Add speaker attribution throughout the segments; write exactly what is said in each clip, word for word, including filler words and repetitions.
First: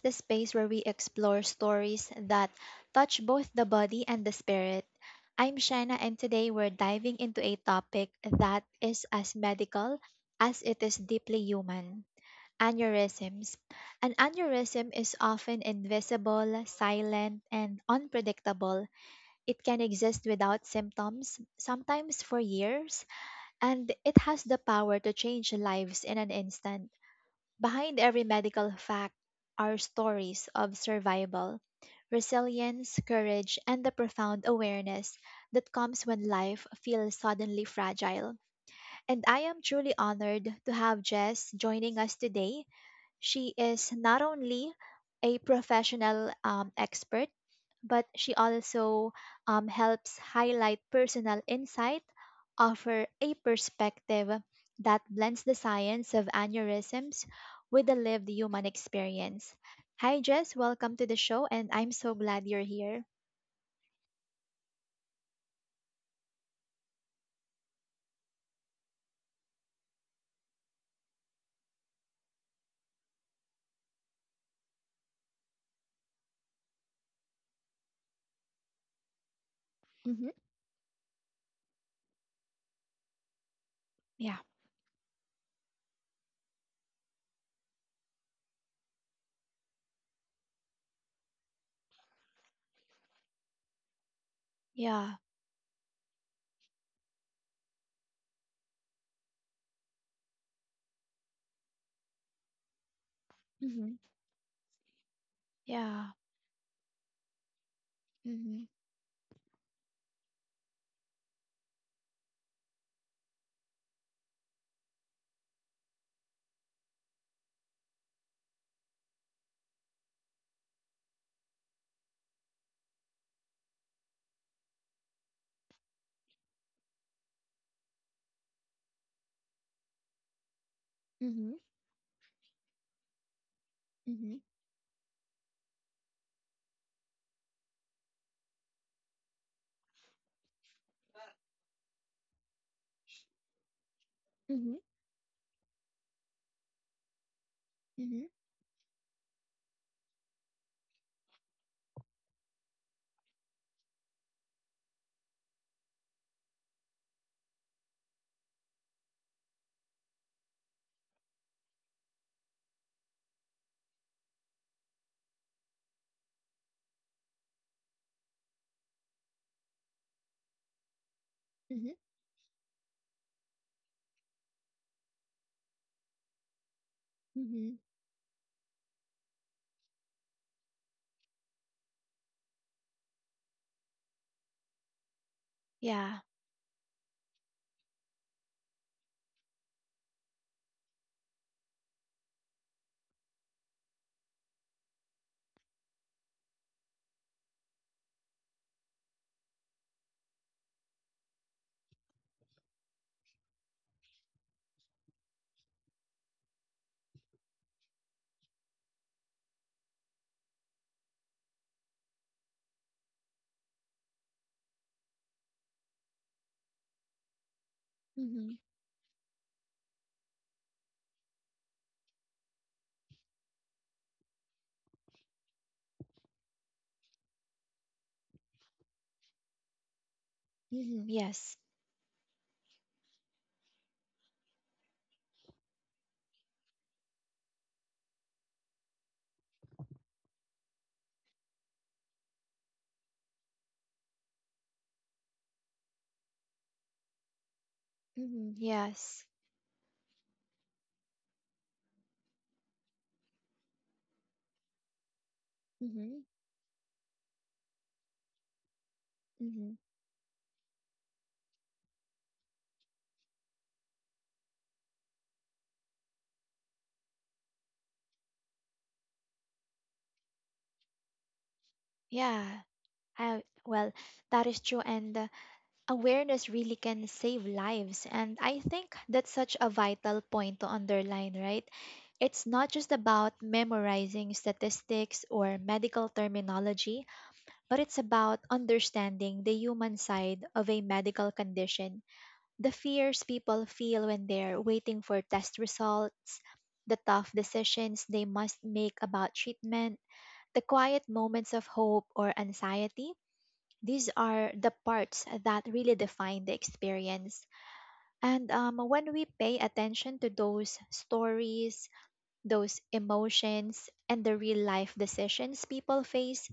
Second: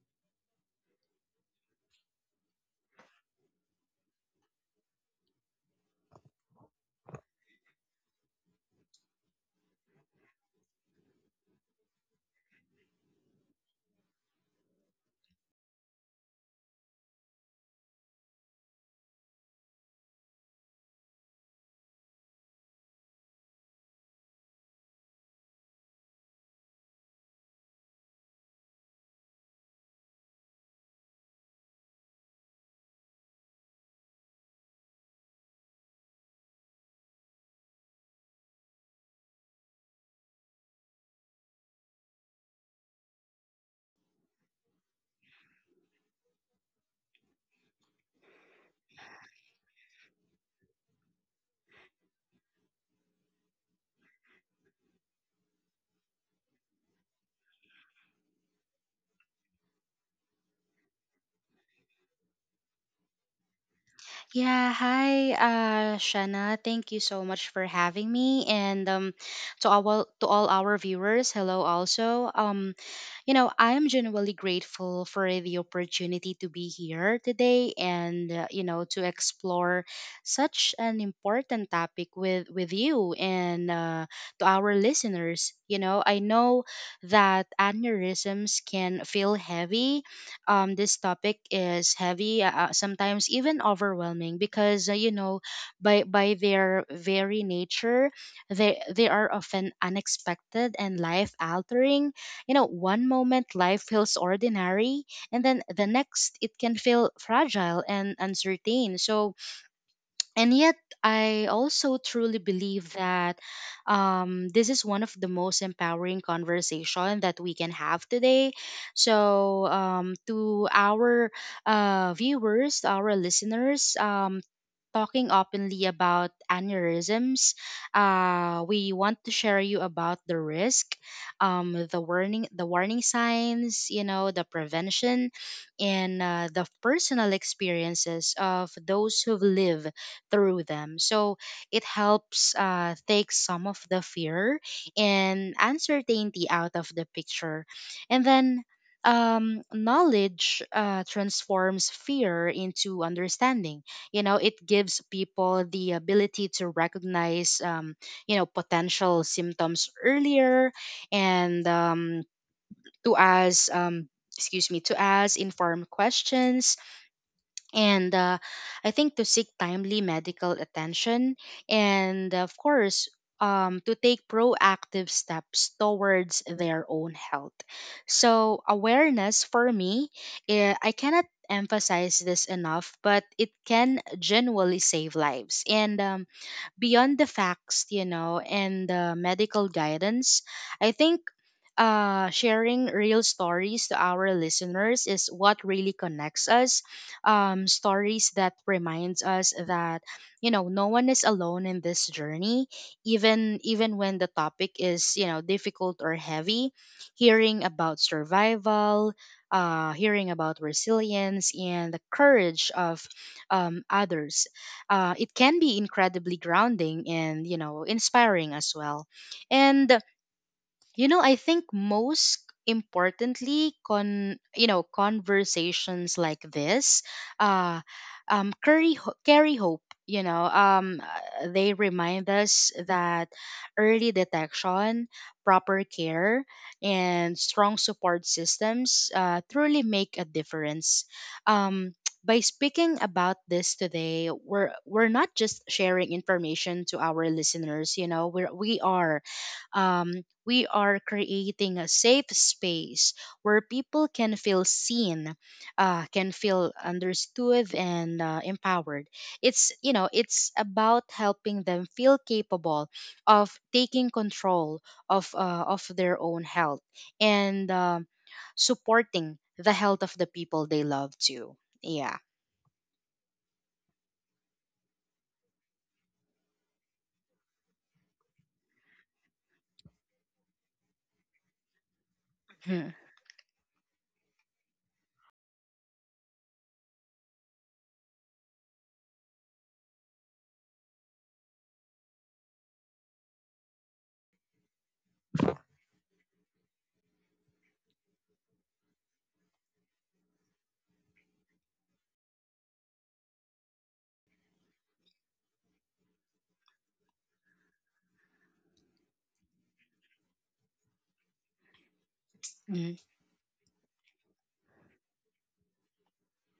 Speaker 1: the space where we explore stories that touch both the body and the spirit. I'm Shanna, and today we're diving into a topic that is as medical as it is deeply human aneurysms. An aneurysm is often invisible, silent, and unpredictable. It can exist without symptoms, sometimes for years, and it has the power to change lives in an instant. Behind every medical fact are stories of survival, resilience, courage, and the profound awareness that comes when life feels suddenly fragile. And I am truly honored to have Jess joining us today. She is not only a professional um, expert, but she also um, helps highlight personal insight, offer a perspective that blends the science of aneurysms with the lived human experience. Hi, Jess. Welcome to the show, and I'm so glad you're here.
Speaker 2: Yeah, hi, uh, Shana. Thank you so much for having me, and um, to all to all our viewers, hello also. Um, you know, I am genuinely grateful for the opportunity to be here today and, uh, you know, to explore
Speaker 1: Mm-hmm.
Speaker 2: such an important topic with, with you and uh, to
Speaker 1: Yeah.
Speaker 2: our listeners. You know, I know that aneurysms can feel heavy. Um, this topic is heavy, uh, uh, sometimes even overwhelming because, uh, you
Speaker 1: Yeah.
Speaker 2: know, by, by their very nature, they, they are often unexpected and life altering. You know, one moment life
Speaker 1: Mm-hmm.
Speaker 2: feels ordinary, and then the
Speaker 1: Yeah.
Speaker 2: next it can feel fragile and
Speaker 1: Mm-hmm.
Speaker 2: uncertain. So, and yet, I also truly believe that um, this is one of the most empowering conversation that we can have today. So, um, to our uh, viewers, to our listeners, um, talking openly about aneurysms. Uh, we want to share you about the risk,
Speaker 1: Mm-hmm.
Speaker 2: um, the warning, the warning signs, you know,
Speaker 1: Mm-hmm.
Speaker 2: the prevention, and uh, the personal experiences of those who've lived through them. So it helps uh, take some of the fear
Speaker 1: Mm-hmm.
Speaker 2: and uncertainty out of the picture, and
Speaker 1: Mm-hmm.
Speaker 2: then. Um, knowledge uh, transforms fear into understanding. You know, it gives people the ability to recognize um, you know potential symptoms earlier and um, to ask um, excuse me to ask informed questions and uh, I think to seek timely medical attention
Speaker 1: Mm-hmm.
Speaker 2: and of course um, to take proactive steps towards their own health.
Speaker 1: Mm-hmm.
Speaker 2: So awareness for me, eh, I cannot emphasize this enough, but it can genuinely save lives. And um,
Speaker 1: Yeah.
Speaker 2: beyond the facts, you know, and the medical guidance, I think uh, sharing real stories to our listeners is what really connects us. Um, stories that reminds us that you know no one is alone in this journey, even even when the topic is you know difficult or heavy. Hearing about survival, uh, hearing about resilience and the courage of um, others uh, it can be incredibly grounding and you know inspiring
Speaker 1: Mm-hmm.
Speaker 2: as well. And you know, I think most importantly, con you know, conversations like this, uh, um, carry ho- carry hope. You know, um,
Speaker 1: Mm-hmm.
Speaker 2: uh,
Speaker 1: Yes.
Speaker 2: they remind us that early detection, proper care, and strong support systems uh, truly make a difference. Um, by speaking about this today, we're we're not just sharing information to our listeners. You know, we're
Speaker 1: Mm-hmm.
Speaker 2: we are
Speaker 1: Yes.
Speaker 2: um, we are creating a safe space where people can feel seen, uh,
Speaker 1: Mm-hmm.
Speaker 2: can feel understood and uh, empowered. It's
Speaker 1: Hmm.
Speaker 2: you know it's about helping them feel capable of taking control of uh, of their own health and um supporting the health of the people they love too. Yeah.
Speaker 1: Yeah, I, well, that is true. And uh, awareness really can save lives. And I think that's such a vital point to underline, right? It's not
Speaker 2: Mm-hmm.
Speaker 1: just about memorizing statistics or medical terminology, but it's about understanding the human side of a medical condition. The fears people feel when they're waiting for test results, the tough decisions they must make about treatment, the quiet moments of hope or anxiety. These are the parts that really define the experience. And um, when we pay attention to those stories, those
Speaker 2: Mm-hmm.
Speaker 1: emotions, and the real life decisions people face,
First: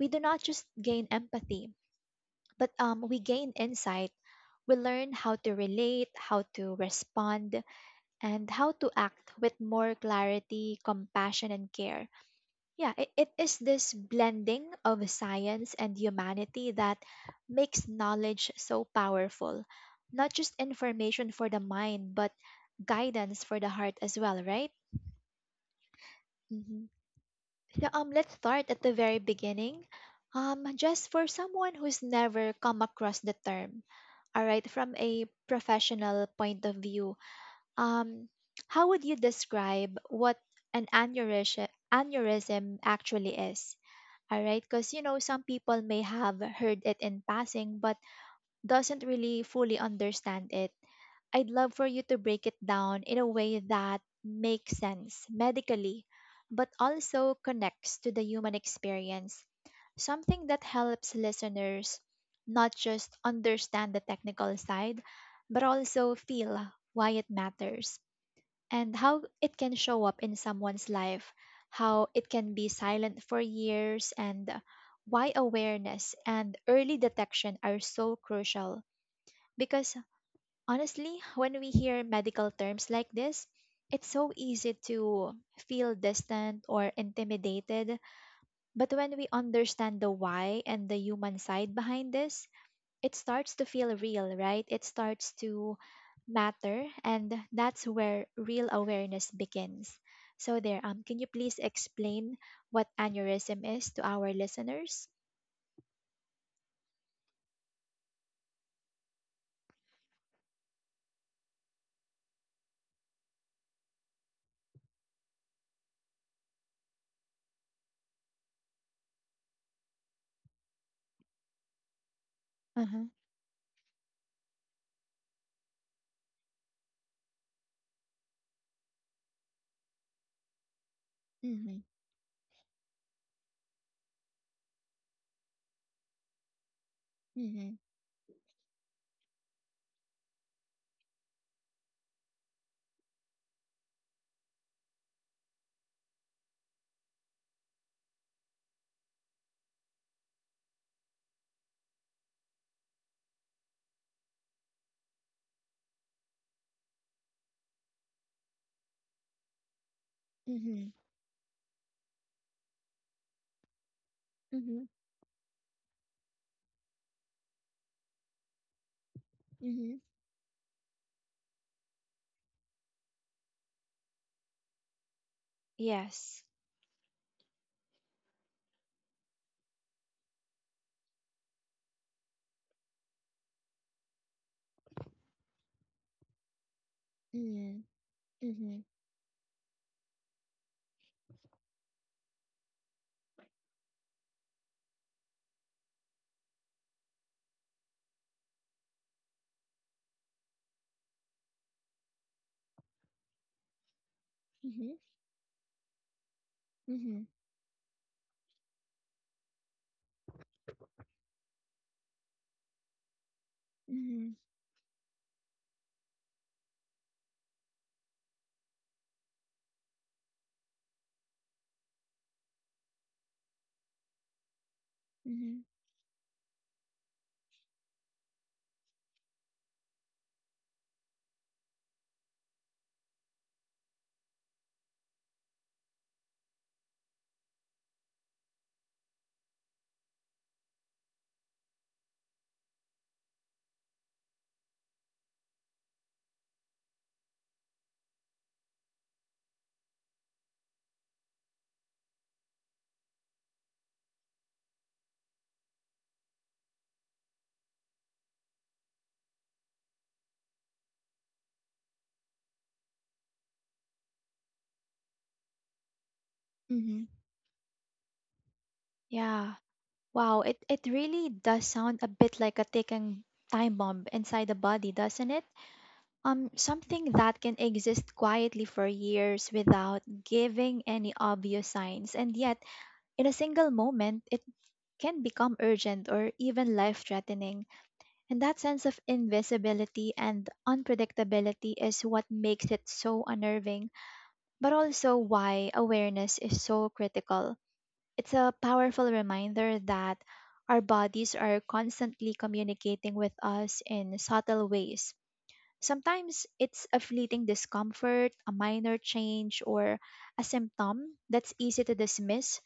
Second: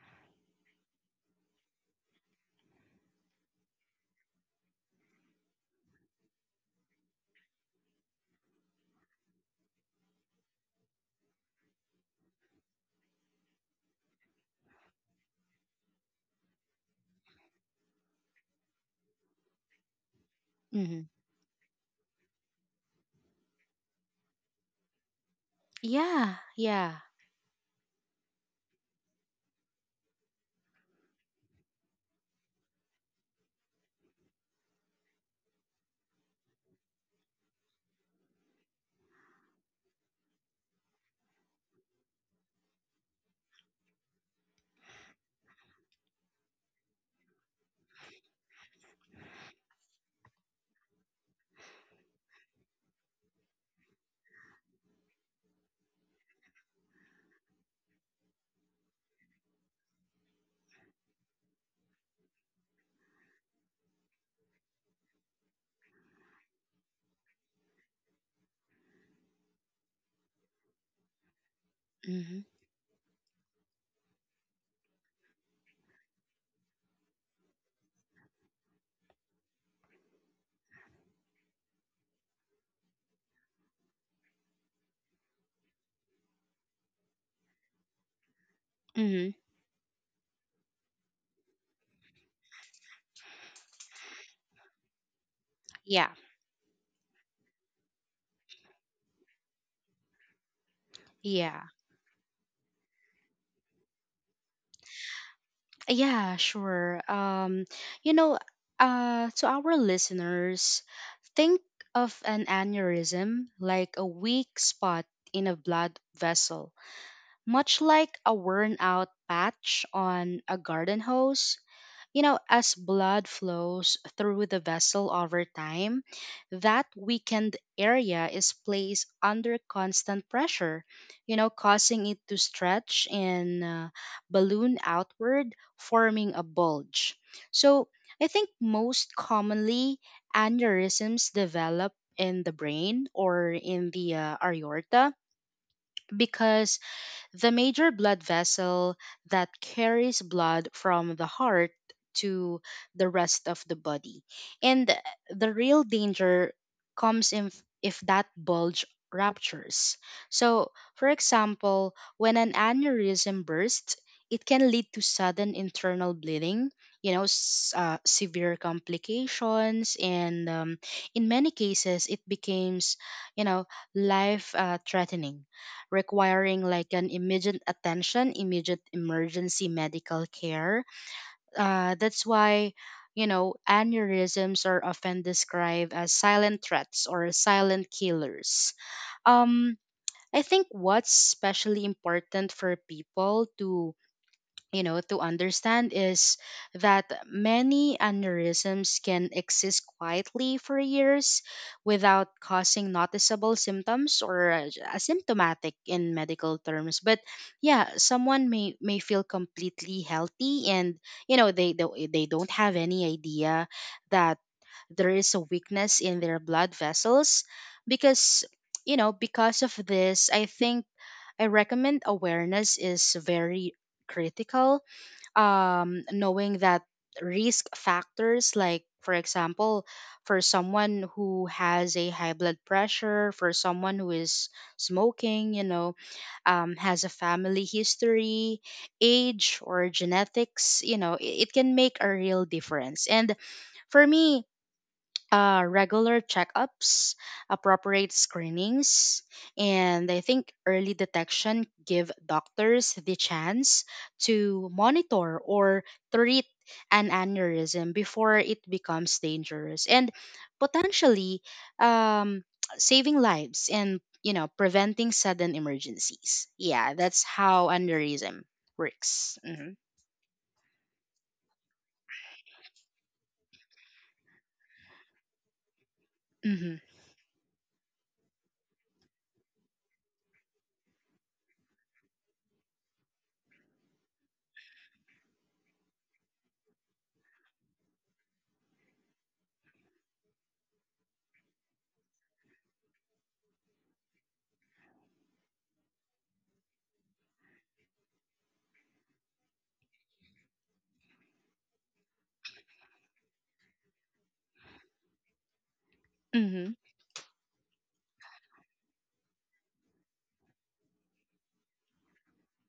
Speaker 1: we do not just gain empathy, but um, we gain insight. We learn how to relate, how to respond, and how to act with more clarity, compassion, and care. Yeah, it, it is this blending of science and humanity that makes knowledge so powerful. Not just
Speaker 2: Mm-hmm.
Speaker 1: information for the mind, but guidance for the heart as well, right?
Speaker 2: Yeah.
Speaker 1: Hmm.
Speaker 2: Yeah.
Speaker 1: So um, let's start at the very beginning. Um, just for someone who's never come across the term, all right, from a professional point of view, um, how would you describe what an aneurysm, aneurysm actually is? All right, because you know some people may have heard it in passing but doesn't really fully understand it. I'd love for you to break it down in a way that makes sense medically, but also connects to the human experience. Something that helps listeners not just understand the technical side, but also feel why it matters and how it can show up in someone's life, how it
Speaker 2: Mm-hmm.
Speaker 1: can be silent for years, and why awareness and early detection are so crucial. Because honestly, when we hear medical terms like this, it's so easy to feel distant or intimidated. But when we
Speaker 2: Mm-hmm.
Speaker 1: understand the why and the human side behind this, it starts to feel real, right? It starts to
Speaker 2: Yeah.
Speaker 1: matter, and that's where real awareness begins. So, there, um, can you please
Speaker 2: Yeah.
Speaker 1: explain what aneurysm is to our listeners?
Speaker 2: Yeah, sure. Um, you know, uh, to our listeners, think of an aneurysm like a weak spot in a blood vessel, much like a worn out patch on a garden hose. You know, as
Speaker 1: Uh-huh.
Speaker 2: blood flows through the vessel over time, that weakened area is placed under constant pressure, you know,
Speaker 1: Mm-hmm,
Speaker 2: causing it to stretch and uh, balloon outward, forming a bulge.
Speaker 1: mm-hmm,
Speaker 2: So, I think most commonly aneurysms develop in the brain or in the uh, aorta because the major blood vessel that carries blood from the heart to the rest of the body. And the real danger comes if, if that bulge ruptures. So,
Speaker 1: mm-hmm,
Speaker 2: for example, when an aneurysm bursts, it can
Speaker 1: mm-hmm,
Speaker 2: lead to sudden internal bleeding, you know, s- uh, severe complications,
Speaker 1: mm-hmm.
Speaker 2: and um, in many cases, it becomes, you know, life uh, threatening,
Speaker 1: Yes.
Speaker 2: requiring like an immediate attention, immediate emergency medical care. Uh, that's why, you know, aneurysms are often described as silent threats or
Speaker 1: Mm-hmm,
Speaker 2: silent killers.
Speaker 1: mm-hmm,
Speaker 2: Um, I think what's especially important for people to you know to understand is that many aneurysms can exist quietly for years without causing noticeable symptoms or uh,
Speaker 1: mm-hmm,
Speaker 2: asymptomatic in medical terms. But
Speaker 1: mm-hmm,
Speaker 2: yeah, someone may may feel completely healthy and you know they they, they don't have any idea
Speaker 1: mm-hmm,
Speaker 2: that there is a weakness in their blood vessels. Because you know because of this I think I recommend awareness is very critical.
Speaker 1: mm-hmm,
Speaker 2: Um, knowing that risk factors, like for example, for someone who has a high blood pressure, for someone who is smoking, you know, um, has a family history, age, or genetics, you know, it, it can make a real difference. And for me, uh, regular checkups, appropriate screenings, and I think early detection give doctors the chance to monitor or treat an aneurysm before it becomes dangerous and potentially um, saving lives and you know preventing sudden emergencies. Yeah,
Speaker 1: mm-hmm.
Speaker 2: that's how aneurysm works.
Speaker 1: Yeah.
Speaker 2: Hmm
Speaker 1: Wow, it, it really does sound a bit like a ticking time bomb inside the body, doesn't it? Um,
Speaker 2: hmm
Speaker 1: something that can exist quietly for years without giving any obvious signs, and yet, in a single moment, it can become urgent or even life threatening. And that sense of invisibility and unpredictability is what makes it so unnerving, but also why awareness is so critical. It's a powerful reminder that our bodies are constantly communicating with us in subtle ways. Sometimes
Speaker 2: hmm
Speaker 1: it's a fleeting discomfort, a minor change, or a symptom that's easy to dismiss,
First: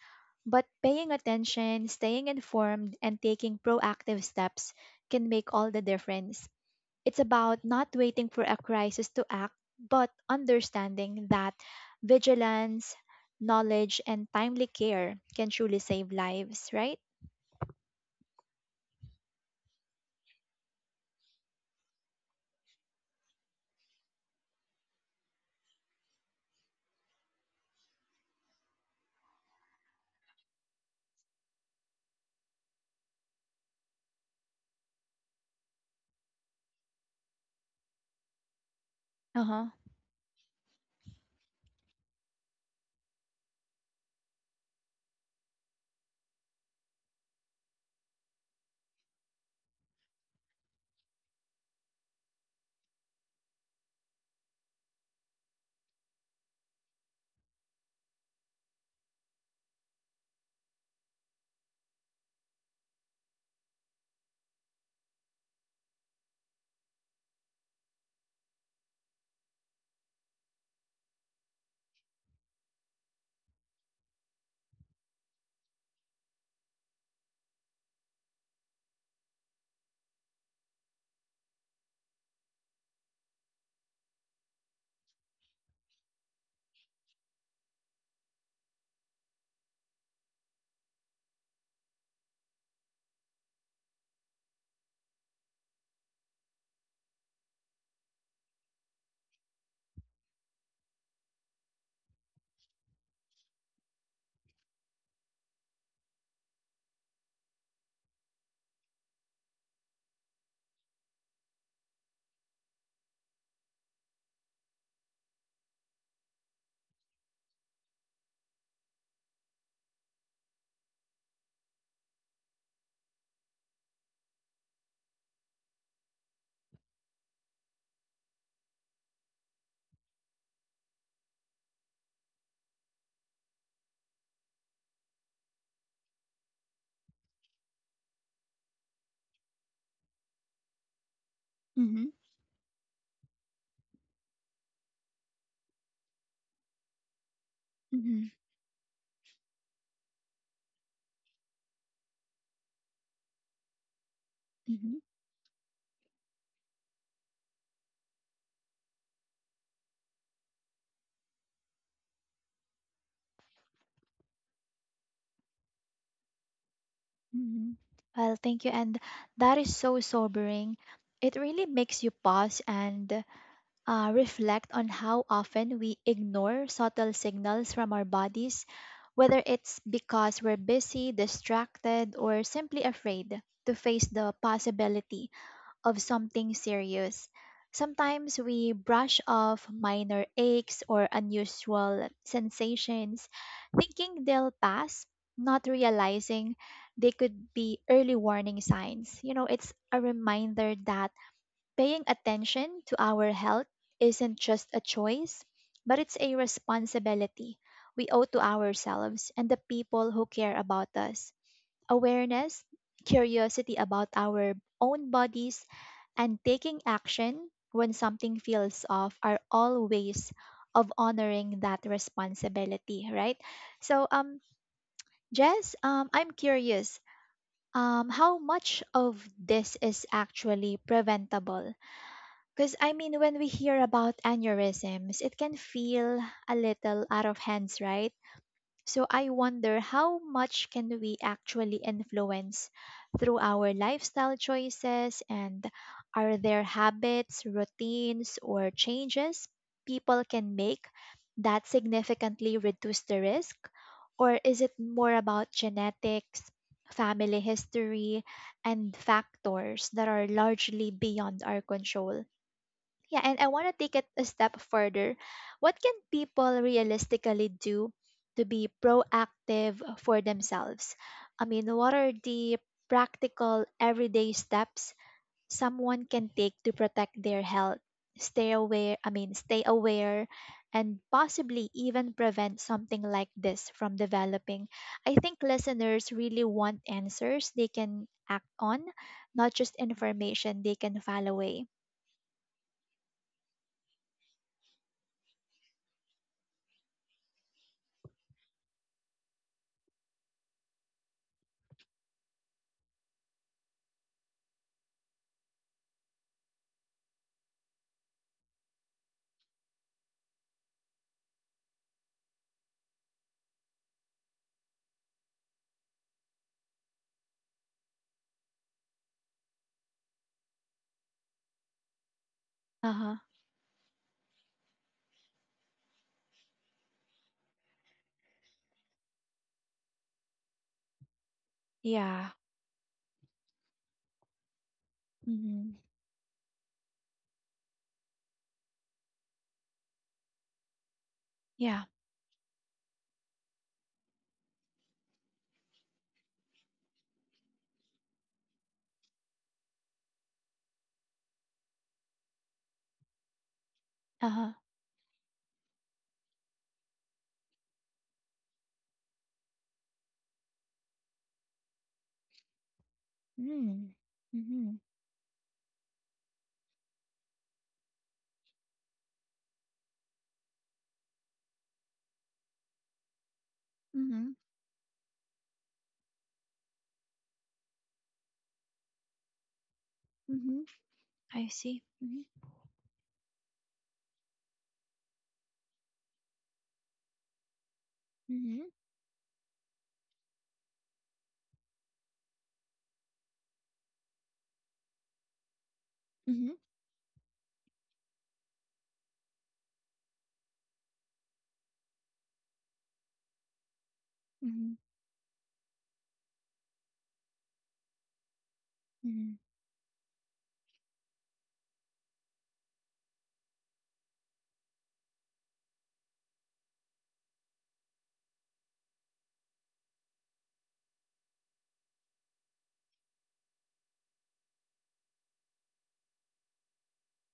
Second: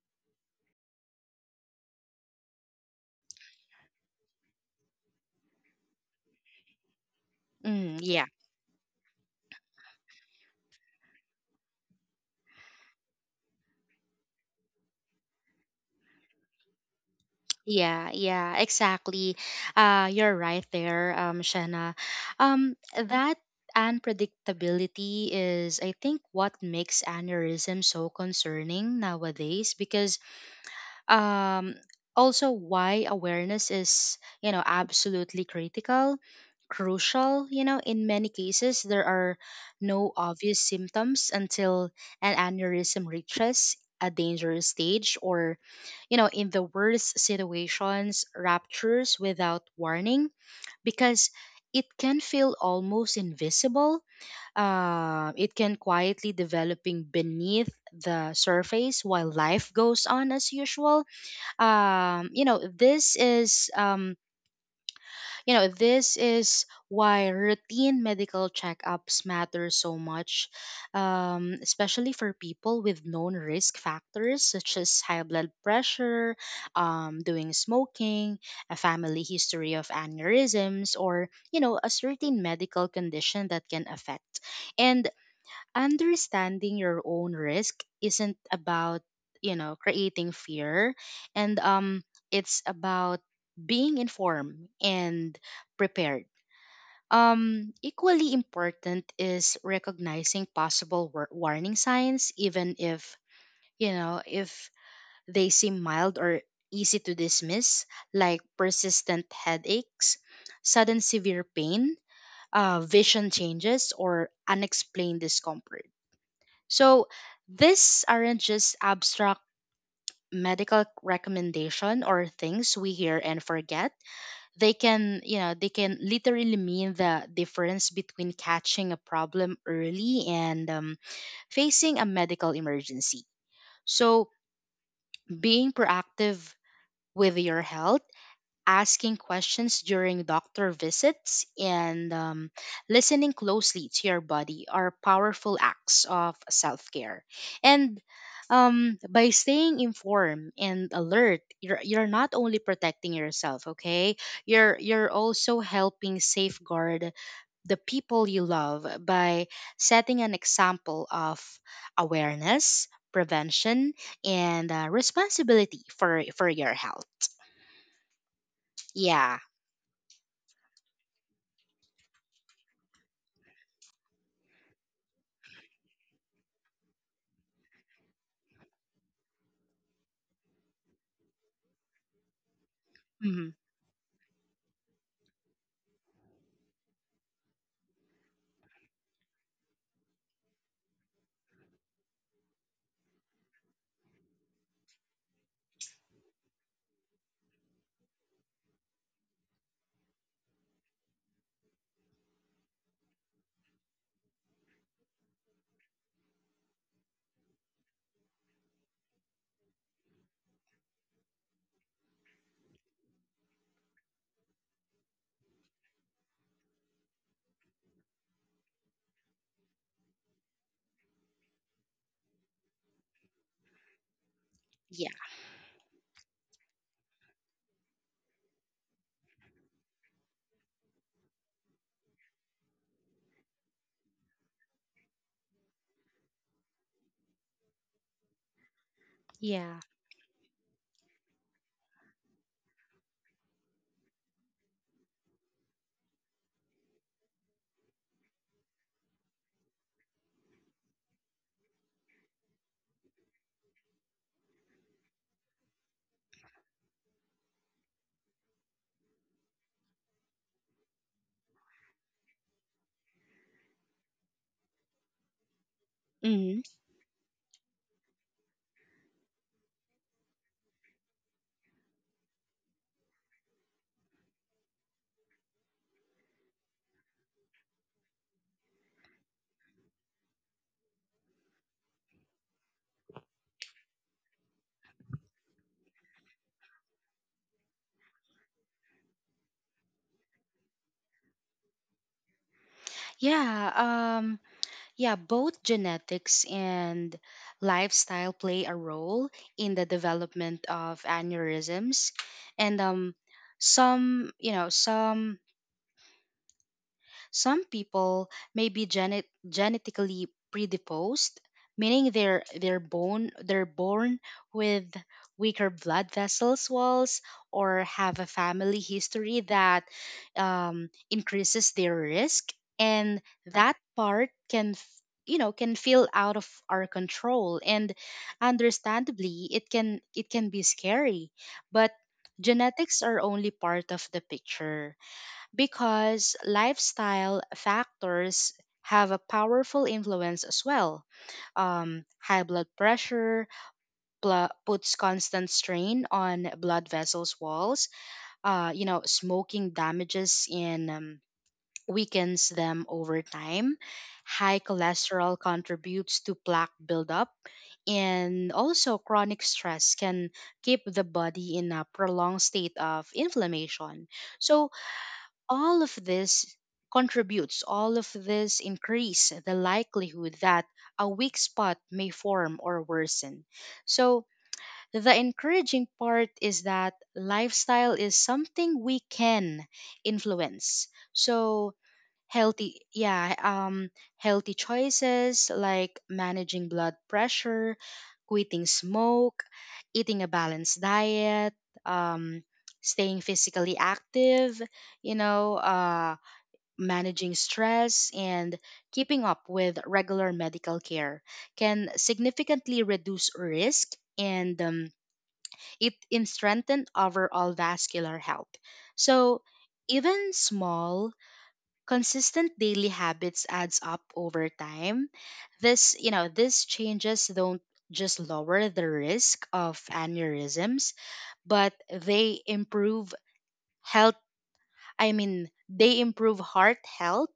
Speaker 1: but paying attention, staying informed, and taking proactive steps can make all the difference. It's about not
Speaker 2: hmm.
Speaker 1: waiting for a crisis to act, but understanding that vigilance, knowledge, and timely care can truly save lives, right?
Speaker 2: Yeah, yeah, exactly. Uh, you're right there, um, Shanna. Um, that unpredictability is, I think, what makes aneurysm so concerning nowadays because um also why awareness is you know absolutely critical crucial. You know in many cases there are
Speaker 1: Uh huh.
Speaker 2: no obvious symptoms until an aneurysm reaches a dangerous stage or you know in the worst situations ruptures without warning. Because it can feel almost invisible, uh, it can quietly developing beneath the surface while life goes on as usual. um you know this is um you know this is why routine medical checkups matter so much, um especially for people with known risk factors such as high blood pressure, um doing smoking, a family history of aneurysms or you know a certain medical condition that can affect. And understanding your own risk isn't about you know creating fear and um it's about being informed and prepared. Um equally important is recognizing possible war- warning signs even if you know if they seem mild or easy to dismiss, like persistent headaches, sudden severe pain, uh, vision changes or unexplained discomfort. So these aren't just abstract medical recommendation or things we hear and forget. They can, you know, they can literally mean the difference between catching a problem early and um, facing a medical emergency. So being proactive with your health, asking questions during doctor visits
Speaker 1: Mm hmm.
Speaker 2: and um, listening closely to your body are powerful acts of self care. And
Speaker 1: Mm
Speaker 2: um, by staying informed and alert, you're, you're not only protecting yourself, okay? You're,
Speaker 1: hmm.
Speaker 2: you're also helping safeguard the people you love by setting an example of awareness, prevention, and uh, responsibility for, for your health.
Speaker 1: Mhm. Well, thank you. And
Speaker 2: Yeah.
Speaker 1: that is so sobering. It really makes you pause and uh, reflect on how often we ignore subtle signals from our bodies, whether it's because we're busy, distracted, or simply afraid
Speaker 2: Mhm.
Speaker 1: to face the possibility of something serious. Sometimes we brush off minor aches or unusual sensations, thinking they'll pass, not realizing they could be early warning signs. You know, it's a reminder that paying attention to our health isn't just a choice, but it's a responsibility we owe to ourselves and the people who care about us. Awareness, curiosity about our own bodies, and taking action when something feels off are all ways of honoring that responsibility, right? So, um, Jess, um, I'm curious. Um, how much of this is actually preventable? Because I mean, when we hear about aneurysms, it can feel a little out of hands, right? So I
Speaker 2: Yeah.
Speaker 1: wonder how much can we actually influence through our lifestyle choices, and are there habits, routines or changes people can make that significantly reduce the risk, or is it more about genetics, family history and factors that are largely beyond our control? Yeah, and I want to take it a step further. What can
Speaker 2: Hmm.
Speaker 1: people realistically do to be proactive for themselves? I mean, what are the practical everyday steps someone can take to protect their health? Stay aware, I mean, stay aware and possibly even prevent something like this from developing. I think listeners really want answers they can act on, not just information they can file away.
Speaker 2: Yeah. Um, yeah. Both genetics and lifestyle play a role in the development of aneurysms, and um, some you know some Some people may be genet- genetically predisposed, meaning they're they're born they're born with weaker blood vessels walls or have a family history that um, increases their risk,
Speaker 1: Uh-huh.
Speaker 2: and that part can f- you know can feel out of our control and understandably it can it can be scary. But
Speaker 1: Yeah.
Speaker 2: genetics are only part of the picture
Speaker 1: Mhm.
Speaker 2: because lifestyle factors have a powerful influence as well.
Speaker 1: Yeah.
Speaker 2: Um, high blood pressure blo- puts constant strain on blood vessels walls. Uh, you know, smoking damages and um, weakens them over time.
Speaker 1: Uh-huh.
Speaker 2: High cholesterol contributes to plaque buildup, and also chronic stress can keep the body in a prolonged state of
Speaker 1: Mm.
Speaker 2: inflammation. So
Speaker 1: Mhm.
Speaker 2: all of this contributes, all of this increase the likelihood that a weak spot may form or worsen. So,
Speaker 1: Mhm.
Speaker 2: the encouraging part is that lifestyle is something we can
Speaker 1: Mhm.
Speaker 2: influence.
Speaker 1: I
Speaker 2: So,
Speaker 1: see. Mhm.
Speaker 2: healthy yeah um healthy choices like managing blood pressure, quitting
Speaker 1: Mhm.
Speaker 2: smoke, eating a balanced diet, um staying physically active, you know uh
Speaker 1: Mhm.
Speaker 2: managing stress and keeping up with regular medical care can significantly reduce risk and
Speaker 1: Mhm.
Speaker 2: um, it in strengthen overall vascular health.
Speaker 1: Mhm.
Speaker 2: So even small consistent daily habits adds up over time. This, you know, these changes don't just lower the risk of aneurysms, but they improve health, I mean, they improve heart health,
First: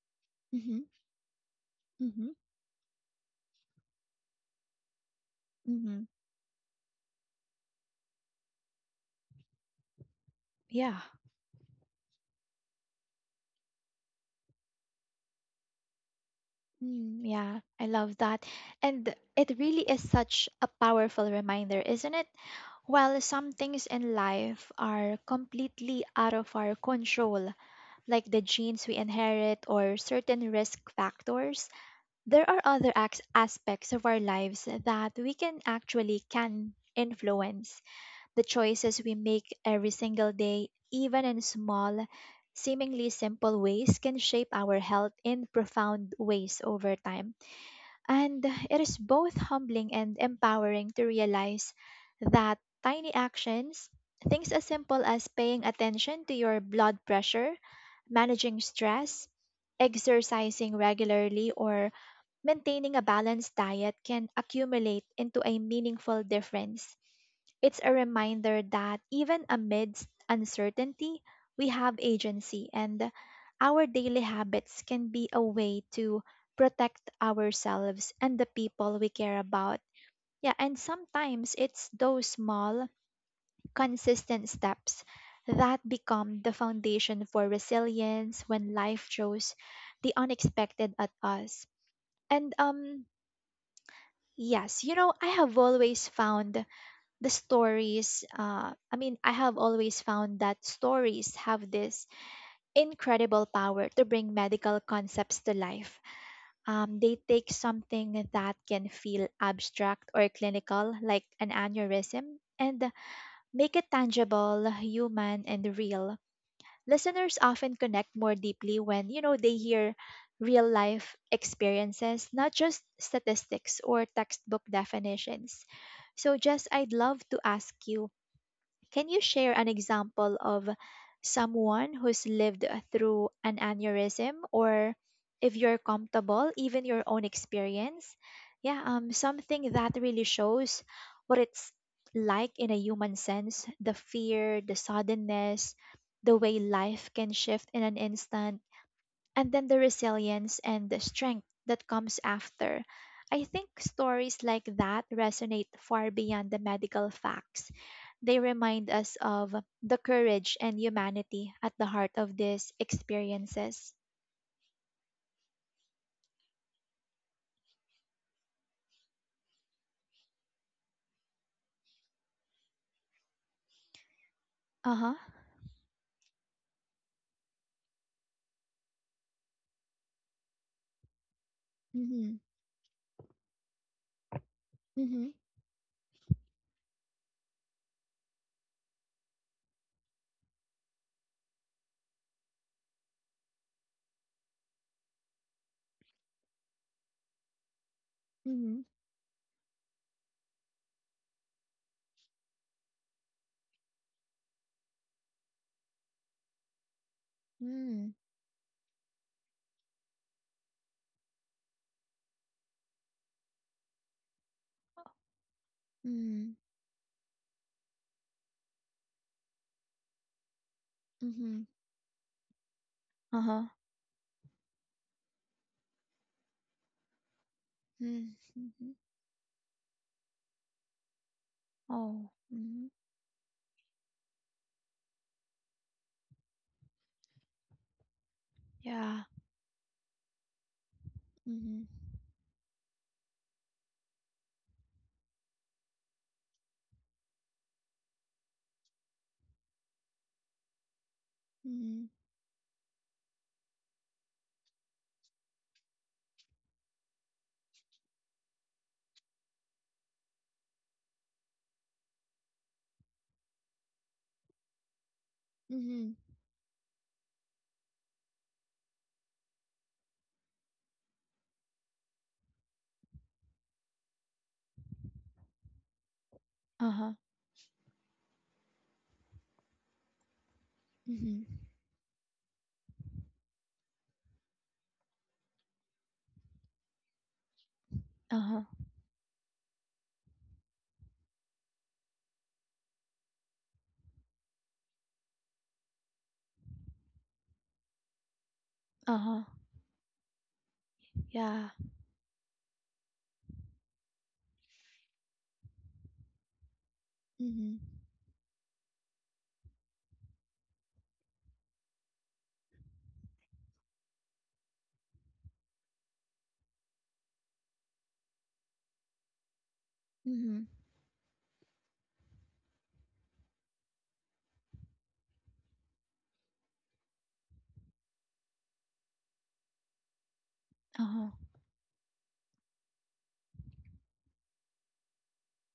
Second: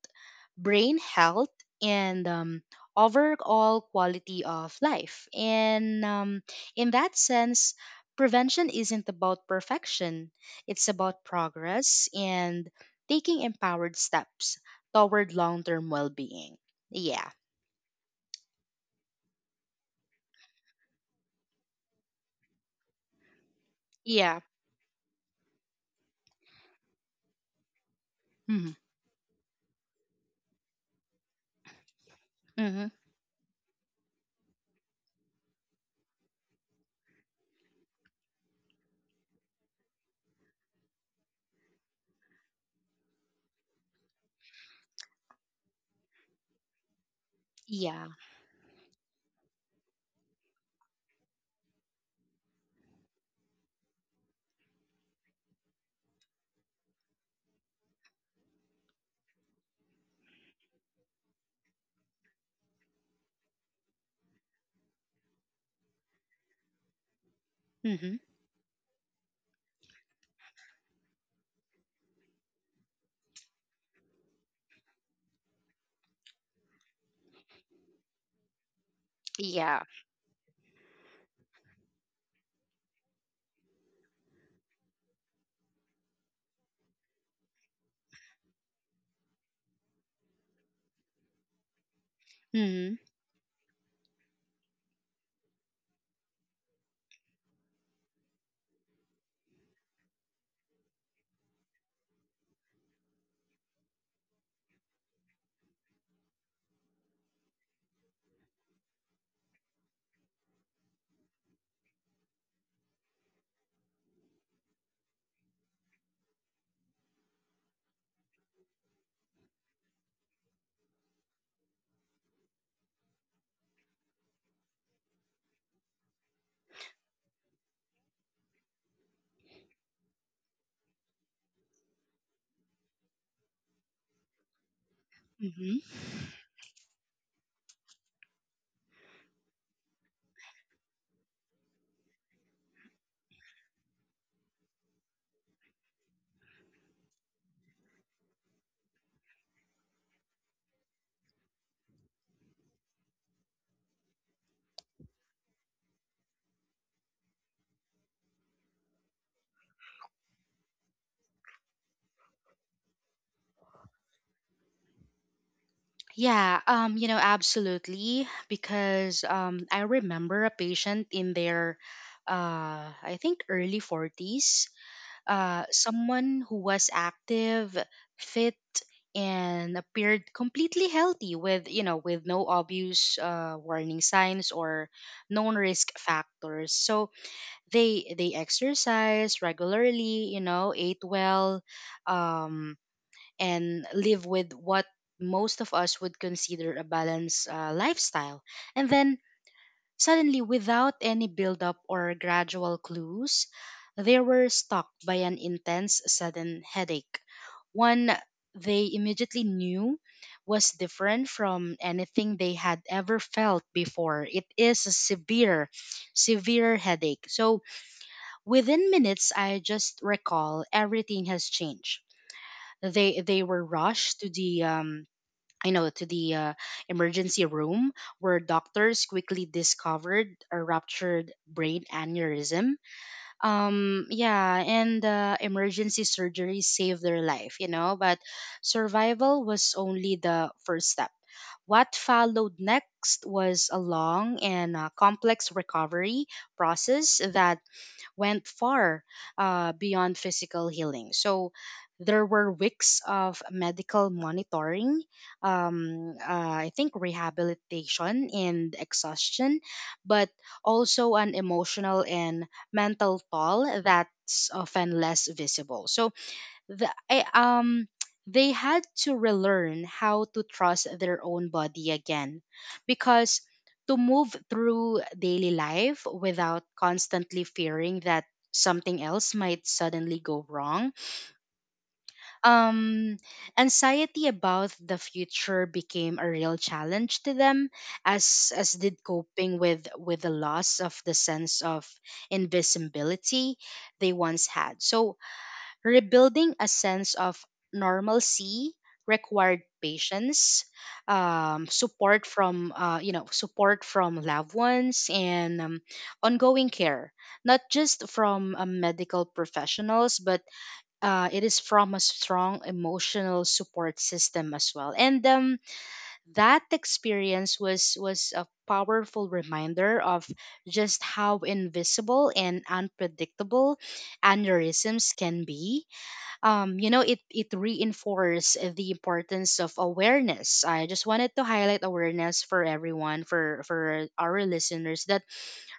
Speaker 1: Mhm.
Speaker 2: brain health, and
Speaker 1: Mhm.
Speaker 2: um, overall quality of life. And
Speaker 1: Mhm.
Speaker 2: um, in that sense, prevention isn't about perfection, it's
Speaker 1: Yeah.
Speaker 2: about progress and taking empowered steps toward long term well being.
Speaker 1: Mm,
Speaker 2: Yeah.
Speaker 1: yeah, I love that. And it really is such a powerful reminder, isn't it? While some things in
Speaker 2: Yeah.
Speaker 1: life are completely out of our control, like the
Speaker 2: Mm-hmm.
Speaker 1: genes we inherit or certain risk factors, there are
Speaker 2: Mm-hmm.
Speaker 1: other acts, aspects of our lives that we can actually can influence. The choices we make every single day, even in small, seemingly simple ways, can shape our health in profound ways over time.
Speaker 2: Yeah.
Speaker 1: And it is both humbling and empowering to realize that tiny actions, things as simple as paying attention to your blood pressure, managing stress, exercising regularly, or maintaining a balanced diet can accumulate into a meaningful difference. It's a
Speaker 2: Mm-hmm.
Speaker 1: reminder that even amidst uncertainty, we have agency, and our daily habits can be a way to protect ourselves and the people we care
Speaker 2: Yeah.
Speaker 1: about. Yeah, and sometimes it's those small, consistent steps that become the foundation for resilience when life throws the unexpected at us. And
Speaker 2: Mm-hmm.
Speaker 1: um yes, you know, I have always found the stories, uh, I mean, I have always found that stories have this incredible power to bring medical concepts to life. Um, they take something that can feel abstract or clinical, like an aneurysm, and make it tangible, human, and real. Listeners often connect more deeply when, you know, they hear real life experiences, not just statistics or textbook definitions. So, Jess, I'd love to ask you, can you share an example of someone who's lived through an aneurysm, or if you're
Speaker 2: Mm-hmm.
Speaker 1: comfortable, even your own experience? Yeah, um something that really shows what it's like in a human sense, the fear, the suddenness, the way life can shift in an instant, and then the resilience and the strength that comes after. I think stories like that resonate far beyond the medical facts. They remind us of the courage and humanity at the heart of these experiences.
Speaker 2: Yeah, um, you know, absolutely. Because um, I remember a patient in their, uh, I think early forties,
Speaker 1: Uh huh.
Speaker 2: uh, someone who was active, fit, and appeared completely healthy with, you know, with
Speaker 1: Mm-hmm.
Speaker 2: no obvious uh, warning signs or
Speaker 1: Mm-hmm.
Speaker 2: known risk factors. So they they exercise regularly, you know, ate well, um, and live with what most of us would consider a balanced uh, lifestyle. And then suddenly, without any build-up or gradual clues, they were stalked by an intense, sudden headache.
Speaker 1: Mm-hmm.
Speaker 2: One they immediately knew was different from anything they had ever felt before. It is a severe,
Speaker 1: Mm-hmm.
Speaker 2: severe headache. So within minutes, I just recall everything has
Speaker 1: Mm-hmm.
Speaker 2: changed. They they were
Speaker 1: Uh-huh.
Speaker 2: rushed to the um I know to the uh, emergency room, where
Speaker 1: Mm-hmm.
Speaker 2: doctors quickly discovered a ruptured brain
Speaker 1: Oh.
Speaker 2: aneurysm.
Speaker 1: Mm-hmm.
Speaker 2: Um, yeah, and uh, emergency surgery saved their life, you know, but
Speaker 1: Yeah.
Speaker 2: survival was only the first step.
Speaker 1: Mm-hmm.
Speaker 2: What followed next was a long and uh, complex recovery process that went far uh, beyond physical healing. So
Speaker 1: Mm-hmm.
Speaker 2: there were weeks of medical monitoring, um, uh, I think rehabilitation and exhaustion, but also an emotional and mental toll that's often less visible. So
Speaker 1: Mm-hmm.
Speaker 2: the, I, um they had to relearn how to trust their own body again because to move through daily life without
Speaker 1: Uh-huh.
Speaker 2: constantly fearing that something else might suddenly go wrong.
Speaker 1: Mm-hmm.
Speaker 2: um Anxiety about the future became a real challenge to them, as
Speaker 1: Uh-huh.
Speaker 2: as did coping with with the loss of the sense of invisibility they once had. So rebuilding a sense of normalcy
Speaker 1: Uh-huh.
Speaker 2: required patience, um,
Speaker 1: Yeah.
Speaker 2: support from uh, you know support from loved ones, and um, ongoing care, not
Speaker 1: Mm-hmm.
Speaker 2: just from uh, medical professionals but uh, it is from a strong emotional support system as well. And um, that experience was was a powerful reminder of
Speaker 1: Mm-hmm.
Speaker 2: just how invisible and unpredictable aneurysms can be. Um, you know, it it reinforced the importance of awareness. I just wanted
Speaker 1: Uh-huh.
Speaker 2: to highlight awareness for everyone, for for our listeners, that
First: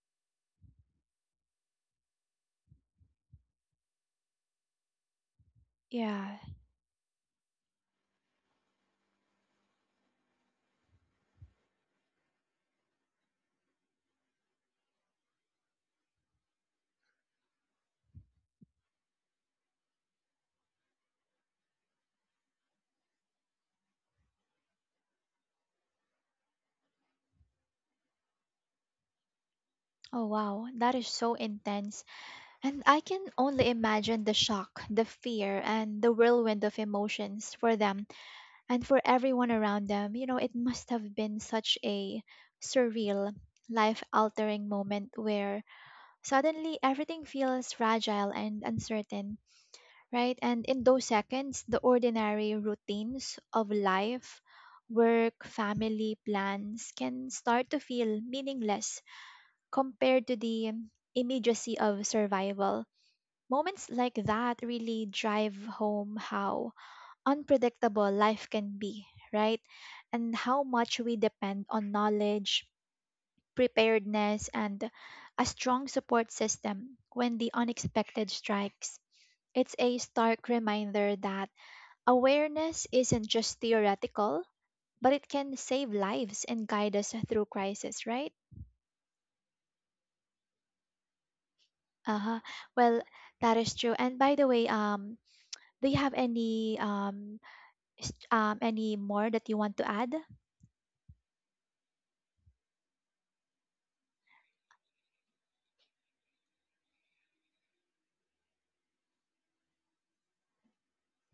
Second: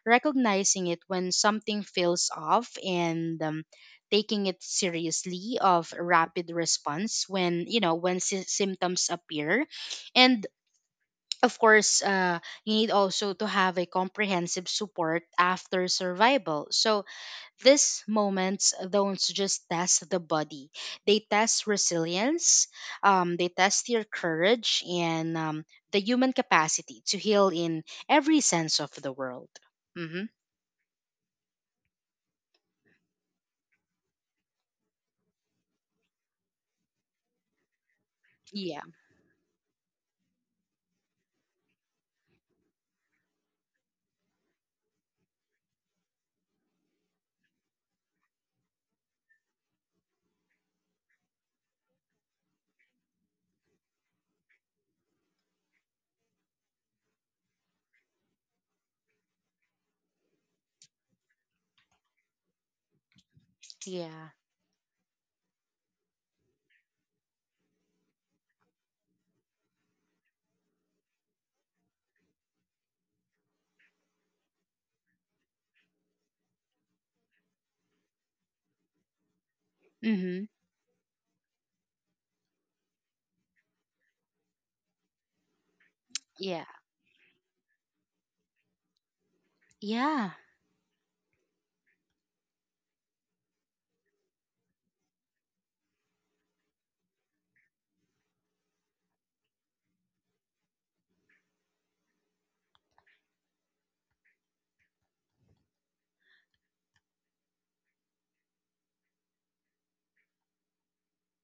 Speaker 2: recognizing it when something feels off and um, taking it seriously, of
Speaker 1: Yeah.
Speaker 2: rapid response when you know when sy- symptoms appear, and of course, uh, you need also to have a comprehensive support after survival. So these moments uh, don't just test the body, they test resilience, um, they test your courage, and um, the human capacity to heal in every sense of the world.
Speaker 1: Oh,
Speaker 2: Mm-hmm.
Speaker 1: wow. That is so intense. And I can only imagine the shock, the fear, and the whirlwind of emotions for them
Speaker 2: Yeah.
Speaker 1: and for everyone around them. You know, it must have been such a surreal, life altering moment where suddenly everything feels fragile and uncertain, right? And in those seconds, the ordinary routines of life, work, family, plans can start to feel meaningless compared to the immediacy of survival. Moments like
Speaker 2: Yeah.
Speaker 1: that really drive home how unpredictable life can be, right? And how much we depend on knowledge, preparedness, and a strong support system when the unexpected strikes. It's a
Speaker 2: Mm-hmm.
Speaker 1: stark reminder that awareness isn't just theoretical, but it can save lives
Speaker 2: Yeah.
Speaker 1: and guide us through crisis, right?
Speaker 2: Yeah.
Speaker 1: Uh-huh. Well, that is true. And by the way, um, do you have any um, s- um any more that you want to add?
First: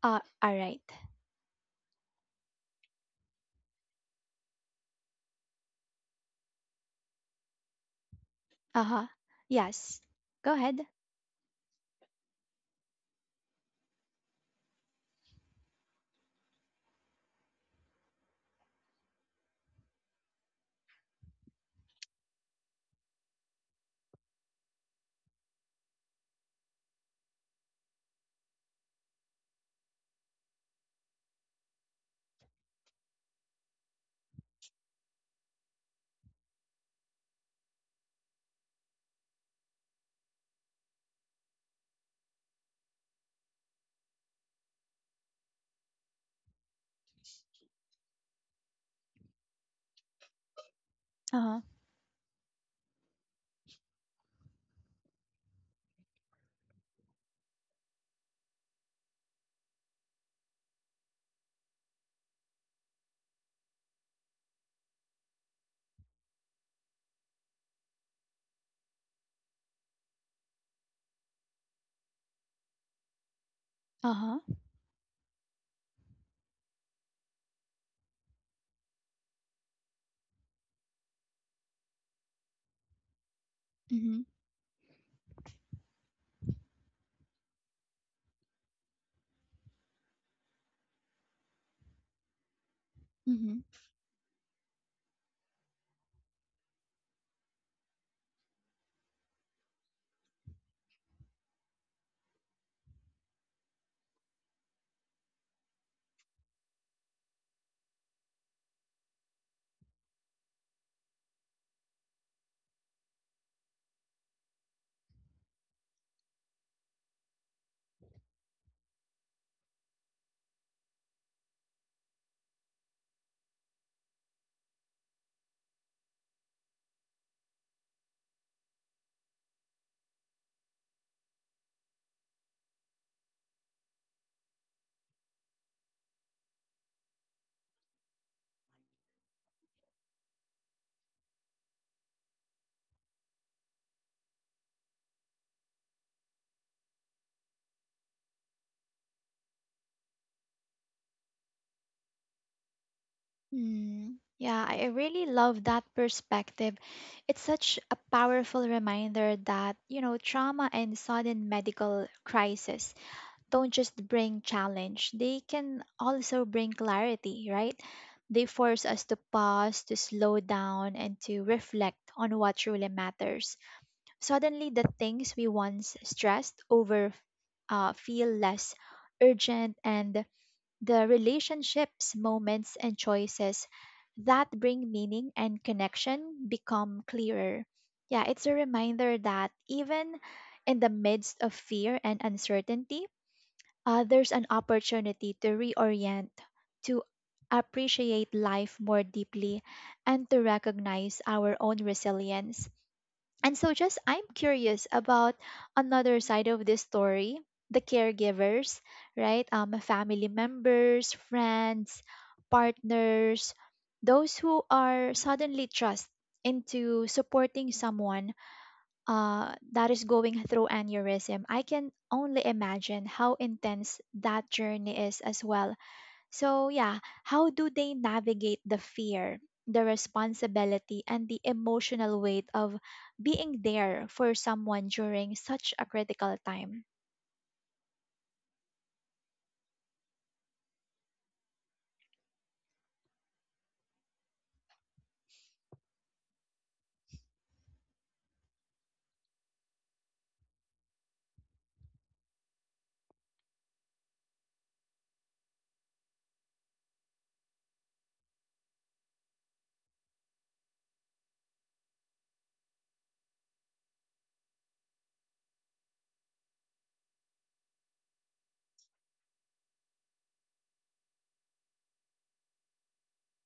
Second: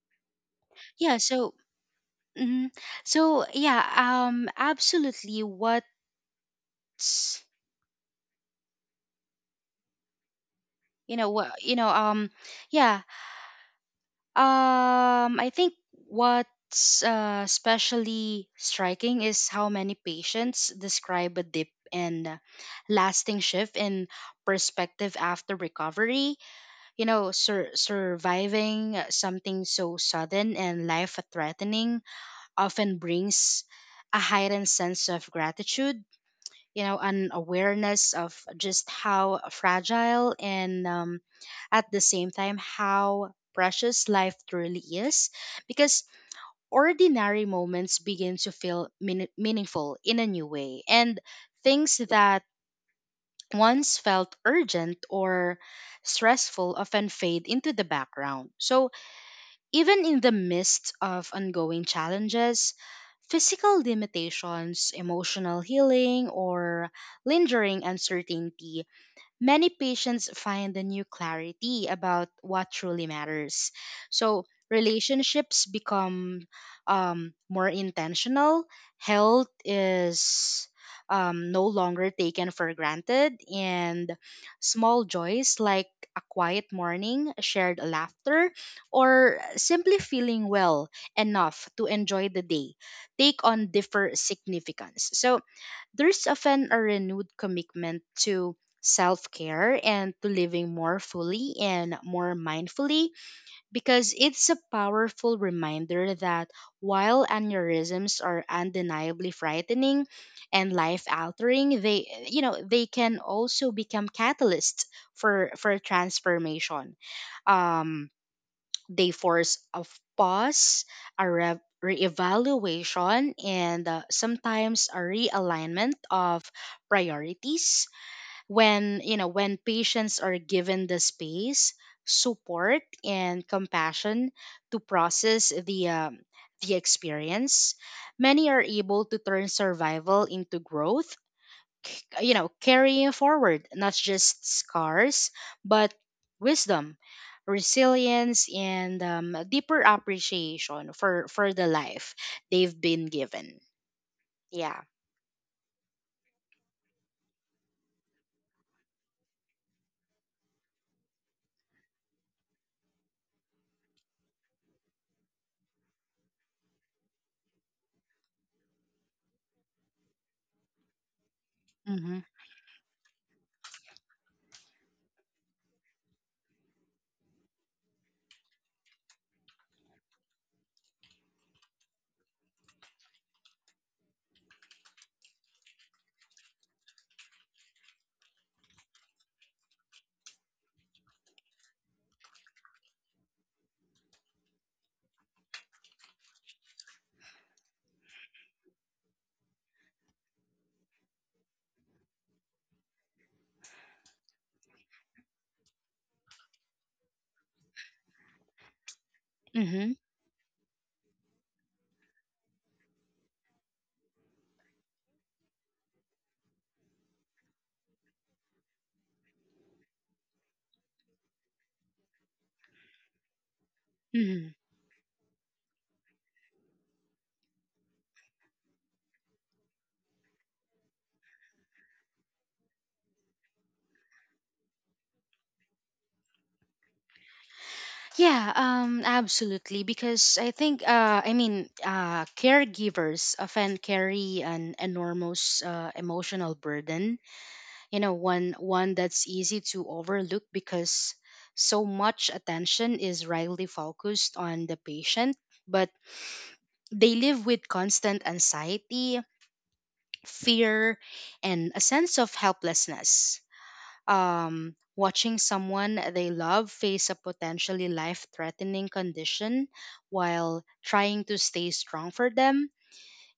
Speaker 1: Uh, all right.
Speaker 2: Yeah. So, mhm. so yeah. Um. Absolutely. What's
Speaker 1: Uh-huh. Yes. Go ahead.
Speaker 2: you know what you know um yeah Um, I think what's uh, especially striking is how many patients describe a dip and uh, lasting shift in perspective after recovery. You know, sur- surviving something so sudden and life threatening often brings a heightened sense of gratitude, you know, an awareness of just how fragile and, um, at the same time, how precious life truly is, because ordinary moments begin to feel mean- meaningful in a new way, and
Speaker 1: Uh-huh.
Speaker 2: things that once felt urgent or stressful often fade into the background. So even in the midst of ongoing challenges, physical limitations, emotional healing, or lingering uncertainty, many patients find a new clarity about what truly matters.
Speaker 1: Uh-huh.
Speaker 2: So relationships become, um, more intentional, health is, um, no longer taken for granted, and
Speaker 1: Mm-hmm.
Speaker 2: small joys like a quiet morning, shared laughter, or simply feeling well enough to enjoy the day take
Speaker 1: Mm-hmm.
Speaker 2: on differ significance. So there's often a renewed commitment to self care and to living more fully and more mindfully, because it's a powerful reminder that while aneurysms are undeniably frightening and life altering, they you know they can also become catalysts for for transformation. um they force a pause, a re- reevaluation, and uh, sometimes a realignment of priorities. When you know when patients are given the space, support, and compassion to process the um, the experience, many are able to turn survival into growth, c- you know carrying forward not just scars but wisdom, resilience, and um, a deeper appreciation for for the life they've been given.
Speaker 1: Mm. Yeah, I I
Speaker 2: Yeah.
Speaker 1: really love that perspective. It's such a powerful reminder that, you know, trauma and sudden medical crisis don't just bring challenge, they can also bring clarity, right? They force us to pause, to slow down, and to reflect
Speaker 2: Mm-hmm.
Speaker 1: on what truly matters. Suddenly, the things we once stressed over uh, feel less urgent, and the relationships, moments, and choices that bring meaning and connection become clearer. Yeah, it's a reminder that even in the midst of fear and uncertainty, uh, there's an opportunity to reorient, to appreciate life more deeply, and to recognize our own resilience. And so, just I'm curious about another side of this story, the caregivers, right? Um,
Speaker 2: Mm-hmm.
Speaker 1: family members, friends, partners, those who are suddenly thrust into supporting someone uh, that is going through aneurysm. I can only imagine how intense that
Speaker 2: Mm-hmm.
Speaker 1: journey is as well. So, yeah, how do they navigate the fear, the responsibility, and the emotional weight of being there for someone during such a critical time?
Speaker 2: Yeah. Um absolutely, because i think uh i mean uh caregivers often carry an enormous uh, emotional burden, you know, one one that's easy to overlook because so much attention is rightly focused on the patient. But they live with constant anxiety, fear, and a sense of helplessness, um, watching someone they love face a potentially life threatening condition while trying to stay strong for them.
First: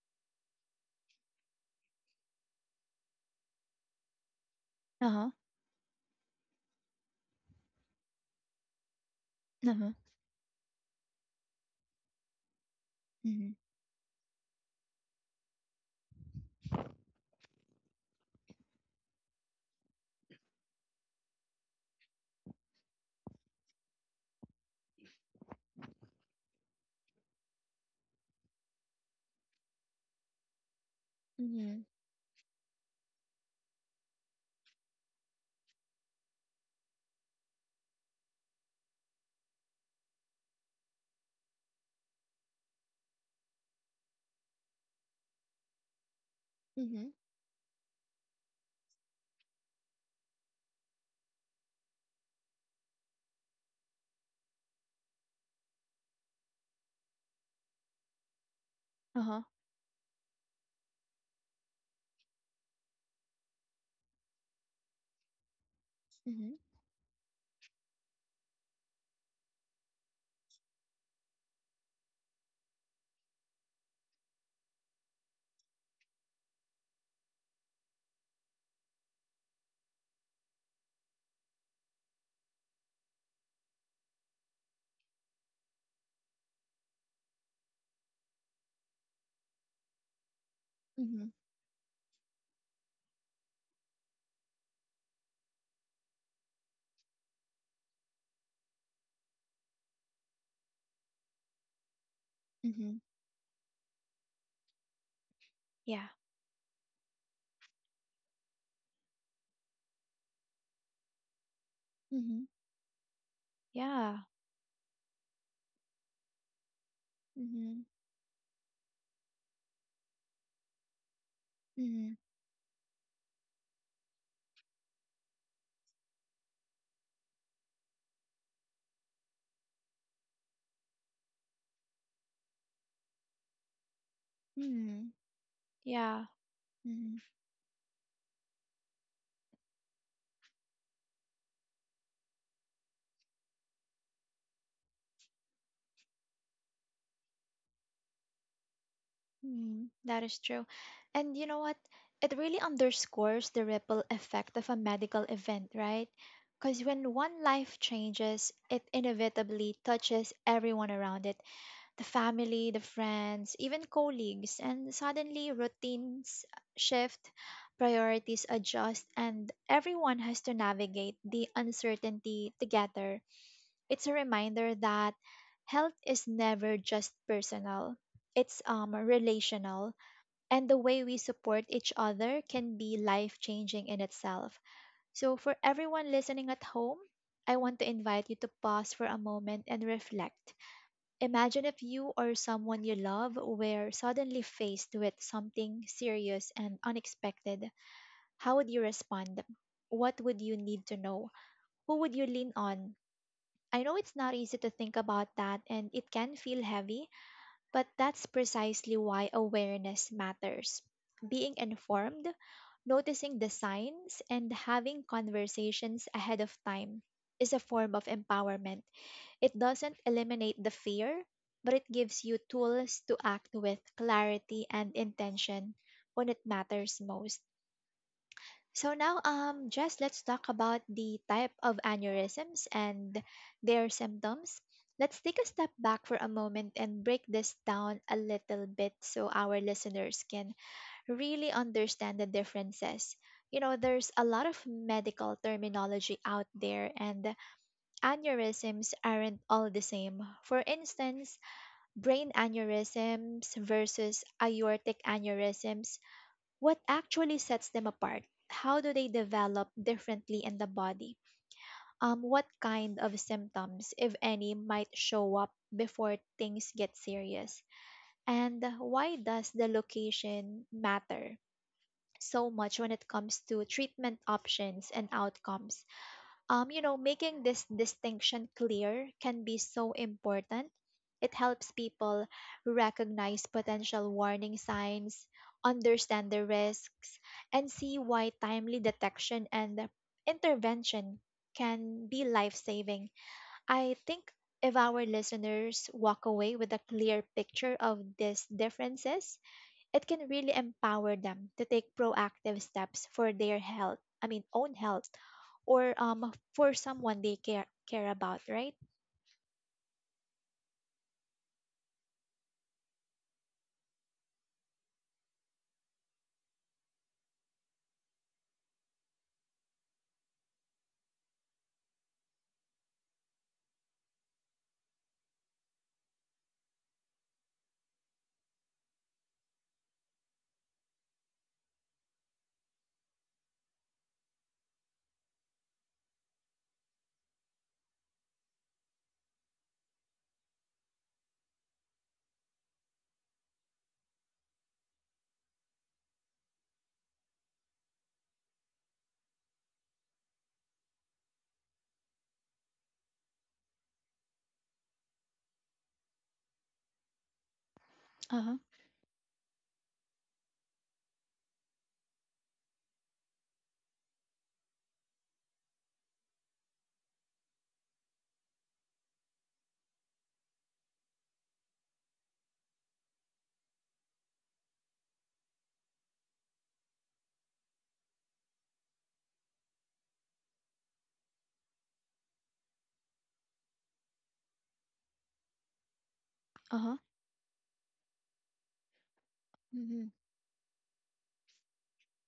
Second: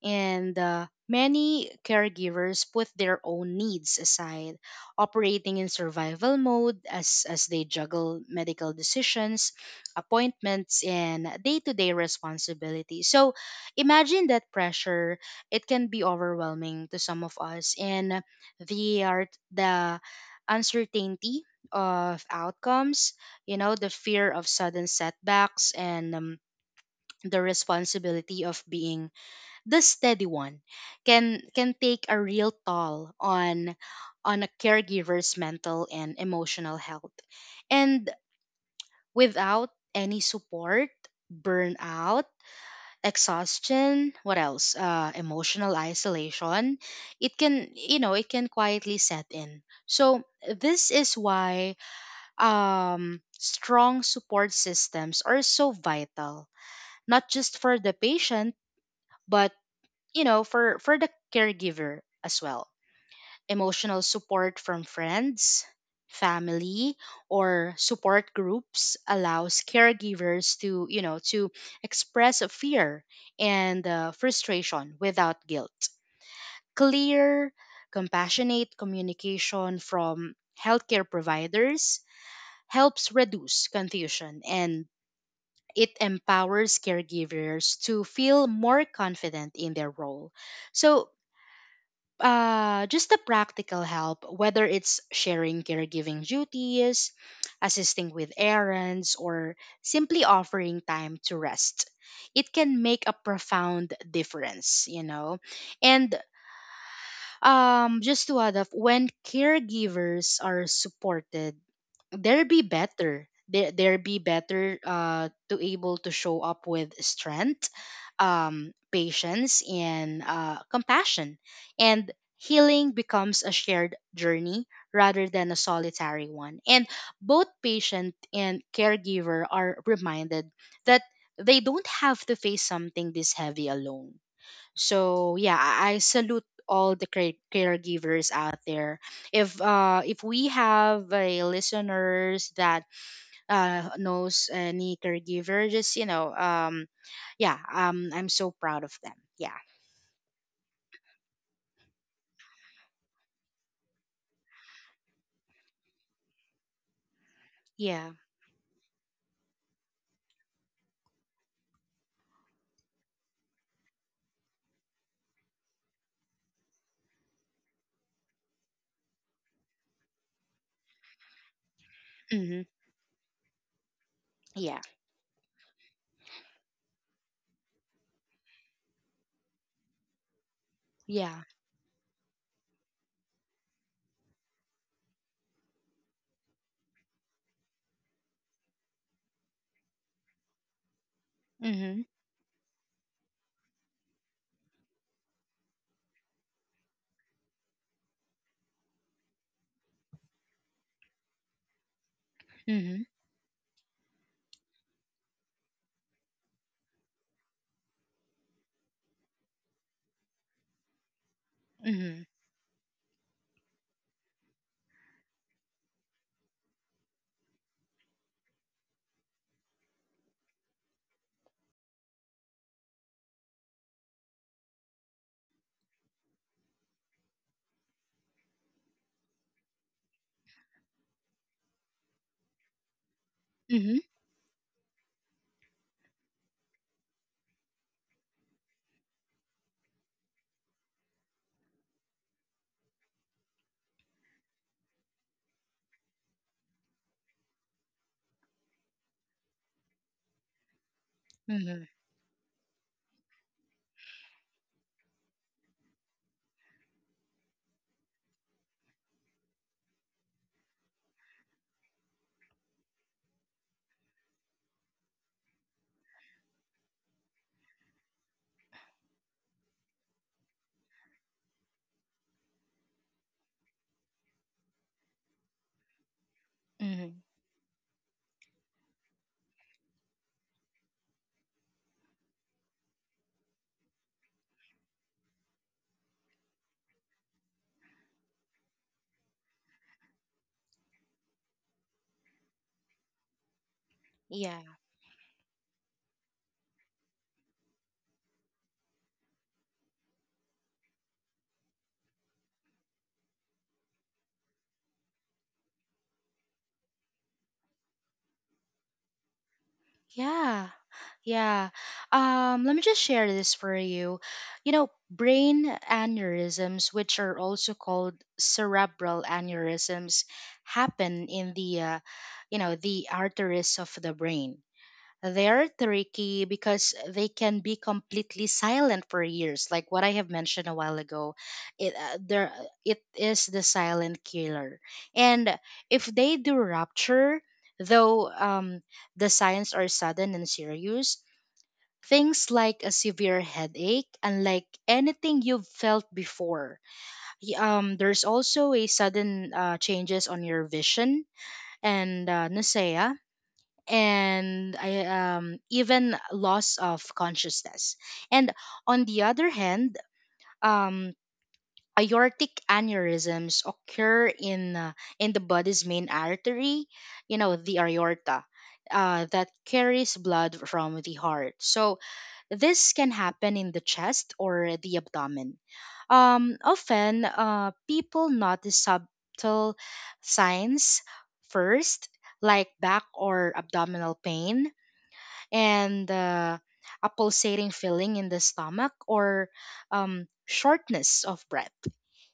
Speaker 2: And uh, many caregivers put their own needs aside,
Speaker 1: Uh huh.
Speaker 2: operating in survival mode as, as they juggle medical decisions,
Speaker 1: Uh huh.
Speaker 2: appointments, and day to day responsibilities. So
Speaker 1: Mm-hmm.
Speaker 2: imagine that pressure. It can be overwhelming to some of us. And the, art, the uncertainty of outcomes, you know, the fear of sudden setbacks, and um, the responsibility of being the steady one can can
Speaker 1: Mm-hmm.
Speaker 2: take a real toll on on a caregiver's mental and emotional health. And without any support, burnout, exhaustion, what else, uh, emotional isolation,
Speaker 1: Mm-hmm.
Speaker 2: it can you know it can quietly set in. So this is why, um, strong support systems are so vital, not just for the patient
Speaker 1: Uh huh.
Speaker 2: but, you know, for for the caregiver as well. Emotional support from friends, family, or support groups allows caregivers to, you know to express a fear and uh, frustration without guilt. Clear, compassionate communication from healthcare providers helps reduce confusion and it empowers caregivers to feel more confident in their role. So
Speaker 1: Mm-hmm.
Speaker 2: uh, just the practical help, whether it's sharing caregiving duties, assisting with errands, or simply offering time to rest. It can
Speaker 1: Mhm.
Speaker 2: make a profound difference, you know.
Speaker 1: Yeah.
Speaker 2: And um, just to add up, when caregivers are supported,
Speaker 1: Mhm.
Speaker 2: there be better there there be
Speaker 1: Yeah.
Speaker 2: better uh to able to show up with strength,
Speaker 1: Mhm.
Speaker 2: um patience, and uh compassion, and
Speaker 1: Mhm.
Speaker 2: healing becomes a shared journey rather than a solitary one, and both patient and caregiver are reminded that they don't have to face something this heavy alone.
Speaker 1: Mhm.
Speaker 2: So yeah, I I
Speaker 1: Yeah.
Speaker 2: salute all the
Speaker 1: Mhm.
Speaker 2: care- caregivers out there. If uh if we have a listeners that uh knows any caregiver, just you know um yeah, um I'm so proud of them. Yeah.
Speaker 1: Mhm. That is true. And you know what? It really underscores the ripple effect of a medical event, right? Because when one life
Speaker 2: Yeah.
Speaker 1: changes, it inevitably touches everyone around it, the family, the friends, even colleagues. And suddenly, routines shift, priorities adjust, and everyone has to navigate the uncertainty
Speaker 2: Mm-hmm.
Speaker 1: together. It's a reminder
Speaker 2: Yeah.
Speaker 1: that health is never just personal. It's um relational, and the way we
Speaker 2: Yeah.
Speaker 1: support each other can be life-changing in itself. So for everyone listening at home, I want to invite you to pause for a moment and reflect. Imagine if
Speaker 2: Hmm.
Speaker 1: you or someone you love were suddenly faced with something serious and unexpected. How would you respond? What would you need to know? Who would you lean on?
Speaker 2: Hmm.
Speaker 1: I know it's not easy to think about that and it can feel heavy, but that's precisely why awareness matters. Being
Speaker 2: Hmm.
Speaker 1: informed, noticing the signs, and having conversations ahead of time is a form of empowerment. It doesn't eliminate the fear, but it gives you tools to act with clarity and intention when it matters most. So now, um, Jess, let's talk about the type of aneurysms and their
Speaker 2: Hmm.
Speaker 1: symptoms. Let's take a step back for a moment and break this down a little bit so our listeners can really understand the differences. You know, there's a lot of medical terminology out there, and aneurysms aren't all the same. For instance,
Speaker 2: Hmm.
Speaker 1: brain aneurysms versus aortic aneurysms, what actually sets them apart? How do they develop differently in the body? Um, what kind of symptoms, if any, might show up before things get serious? And why does the location matter so much when it comes to treatment options and outcomes? Um, you know,
Speaker 2: Hmm.
Speaker 1: making this distinction clear can be so important. It helps people recognize potential warning signs, understand the risks, and see why timely detection and intervention can be life saving. I think
Speaker 2: Yeah.
Speaker 1: if our listeners walk away with a clear picture of these differences, it can really empower them to take proactive steps for their health, I mean, own health, or um for someone they care care about, right?
Speaker 2: Yeah. Yeah. Um, let me just share this for you. You know, brain aneurysms, which are also called cerebral aneurysms, happen in the, uh, you know, the arteries of the brain. They're tricky because they can be completely silent for years, like what I have mentioned a while ago. It uh, there it is the silent killer, and if they do rupture, though um, the signs are sudden and serious, things like a severe headache, unlike anything you've felt before. Y- Um, there's also a sudden uh, changes on your vision and uh, nausea, and I um even loss of consciousness. And
Speaker 1: Uh-huh.
Speaker 2: on the other hand, um aortic aneurysms occur in, uh, in the body's main artery, you know, the aorta. Uh, that carries blood from the heart. So this can happen in the chest or the abdomen. Um, often, uh, people notice subtle signs first, like back or abdominal pain, and uh,
Speaker 1: Uh-huh.
Speaker 2: a pulsating feeling in the stomach or,
Speaker 1: Mm-hmm.
Speaker 2: um, shortness of breath.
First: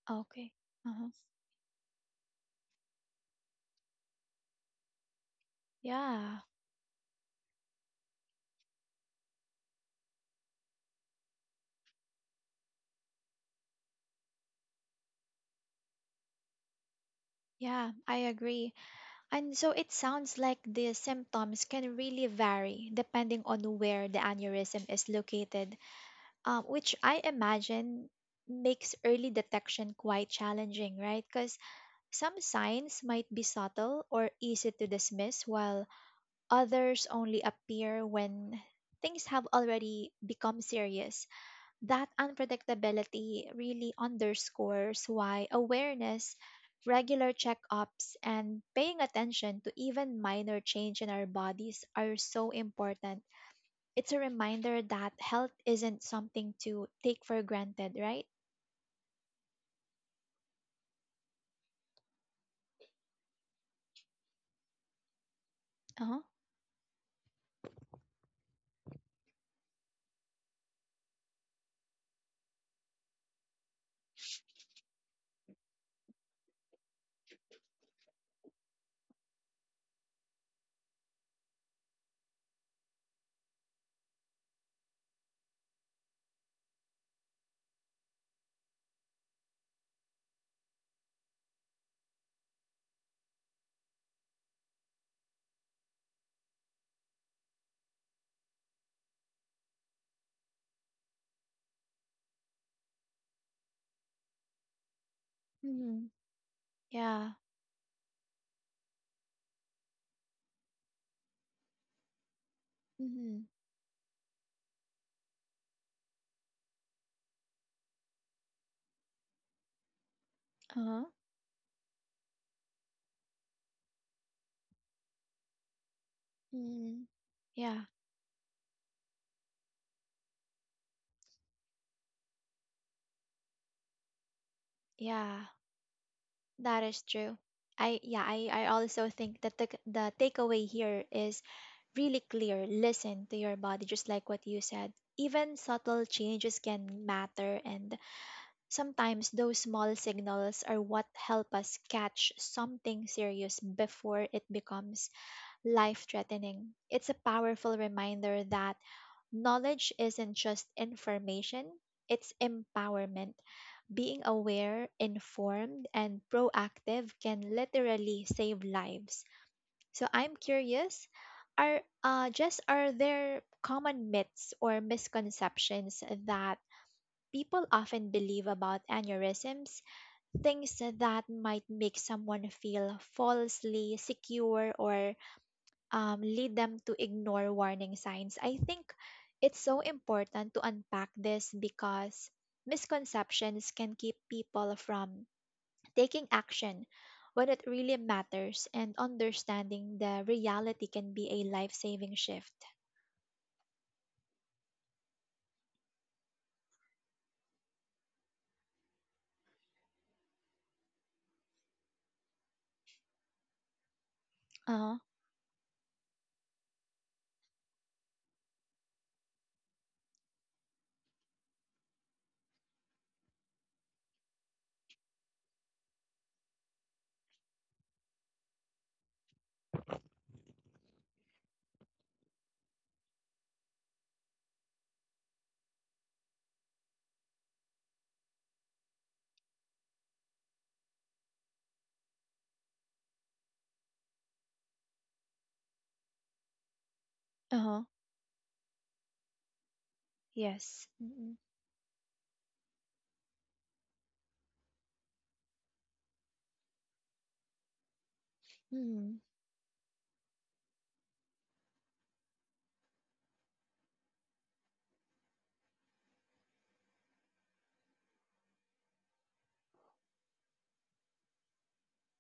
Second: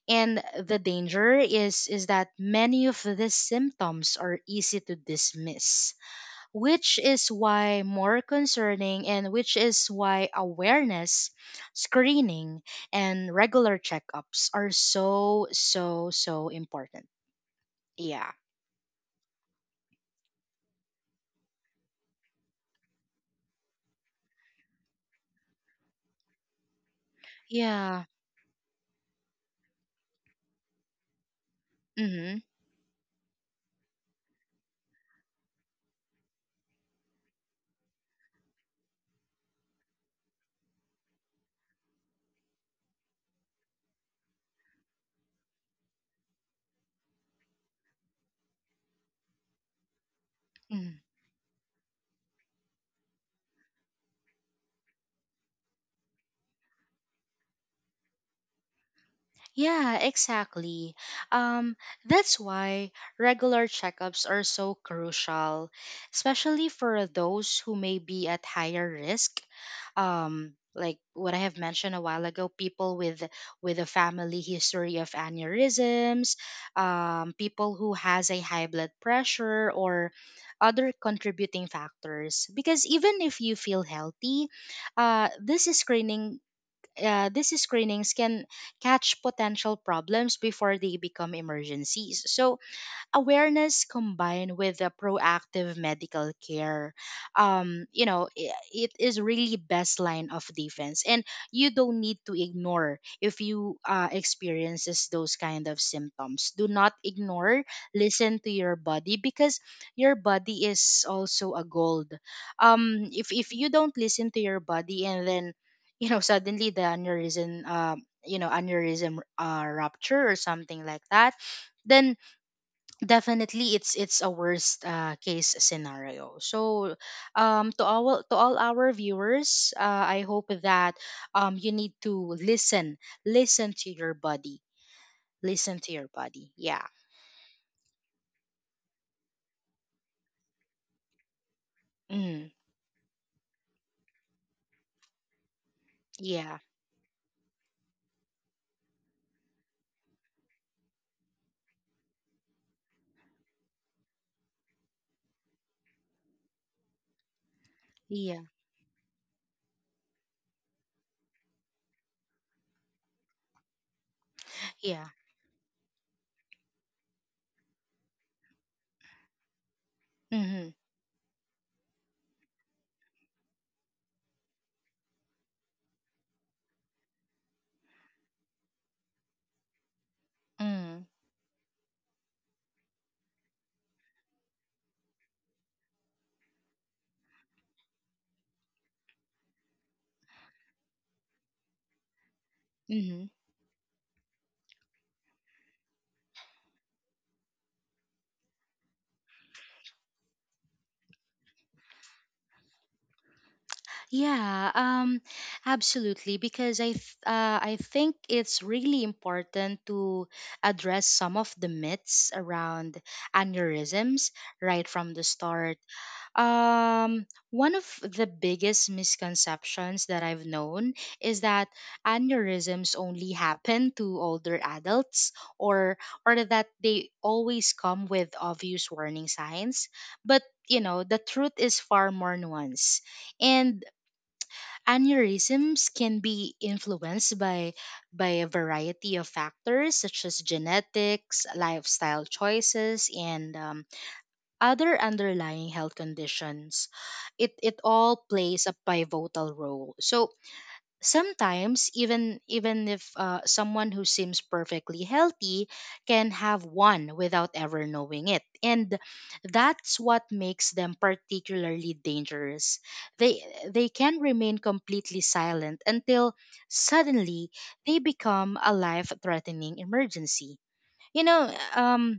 Speaker 2: And
Speaker 1: Okay.
Speaker 2: the
Speaker 1: Uh-huh.
Speaker 2: danger is is that many of these symptoms are easy to dismiss,
Speaker 1: Yeah,
Speaker 2: which is why more concerning, and which is why awareness, screening, and regular checkups are so so so important.
Speaker 1: yeah, I
Speaker 2: Yeah.
Speaker 1: agree. And so it sounds like the symptoms can really vary depending on where the aneurysm is located, um, which I
Speaker 2: Yeah.
Speaker 1: imagine makes early detection quite challenging, right? Because
Speaker 2: Mm-hmm.
Speaker 1: some signs might be subtle or easy to dismiss, while others only appear when things have already become serious. That unpredictability really underscores why awareness, regular checkups, and paying attention to even minor change
Speaker 2: Mm-hmm.
Speaker 1: in our bodies are so important. It's a reminder that health isn't something to take for granted, right?
Speaker 2: Yeah, exactly. Um, that's why regular checkups are so crucial,
Speaker 1: Uh-huh.
Speaker 2: especially for those who may be at higher risk. Um, like what I have mentioned a while ago, people with with a family history of aneurysms, um, people who has a high blood pressure or other contributing factors. Because even if you feel healthy, uh, this screening uh, these screenings can catch potential problems before they become emergencies. So awareness combined with the proactive medical care, um you know i- it is really best line of defense. And you don't need to ignore if you uh, experiences those kind of
Speaker 1: Hmm.
Speaker 2: symptoms. Do not
Speaker 1: Yeah.
Speaker 2: ignore, listen to your body, because your body is also a gold. Um if
Speaker 1: Mm-hmm.
Speaker 2: if you don't listen to your body, and then, you know, suddenly the aneurysm, um you know aneurysm uh, rupture or something
Speaker 1: Uh-huh.
Speaker 2: like that, then definitely it's it's a worst uh, case scenario. So
Speaker 1: Mm-hmm.
Speaker 2: um to
Speaker 1: Yeah.
Speaker 2: all to all our viewers, uh, I hope that, um you need to listen, listen to your body,
Speaker 1: Yeah.
Speaker 2: listen to your body.
Speaker 1: That
Speaker 2: Yeah.
Speaker 1: is true. I Yeah, I, I also think that the the takeaway here is really
Speaker 2: Mm.
Speaker 1: clear. Listen to your body, just like what you said. Even subtle changes
Speaker 2: Yeah.
Speaker 1: can matter, and sometimes those small signals are what help us catch something serious before it becomes life threatening. It's a powerful
Speaker 2: Yeah.
Speaker 1: reminder that knowledge isn't just information, it's empowerment. Being aware,
Speaker 2: Yeah.
Speaker 1: informed, and proactive can literally save lives. So I'm
Speaker 2: Mm-hmm.
Speaker 1: curious, are uh, just are there common myths or misconceptions that people often believe about aneurysms? Things
Speaker 2: Mm.
Speaker 1: that might make someone feel falsely secure or um, lead them to ignore warning signs. I think it's so important to unpack this because
Speaker 2: Mm-hmm.
Speaker 1: misconceptions can keep people from taking action when it really matters, and understanding the reality can be a life saving shift.
Speaker 2: Yeah, um, absolutely. Because I, th- uh, I think it's really important to address some of the myths around aneurysms
Speaker 1: Uh
Speaker 2: right
Speaker 1: huh.
Speaker 2: from the start. Um, one of the biggest misconceptions that I've known is that aneurysms only happen to older adults, or or that they always come with obvious warning signs. But, you know, the truth is far more nuanced. And aneurysms can be influenced by by a variety of factors such as genetics, lifestyle choices, and um, other underlying health conditions. It
Speaker 1: Uh
Speaker 2: it
Speaker 1: huh.
Speaker 2: all plays a pivotal role. So
Speaker 1: Yes. Mm-hmm.
Speaker 2: sometimes, even even if uh, someone who seems perfectly healthy can have one without ever knowing it, and
Speaker 1: Mm-hmm.
Speaker 2: that's what makes them particularly dangerous. they they can remain completely silent until suddenly they become a life threatening emergency, you know um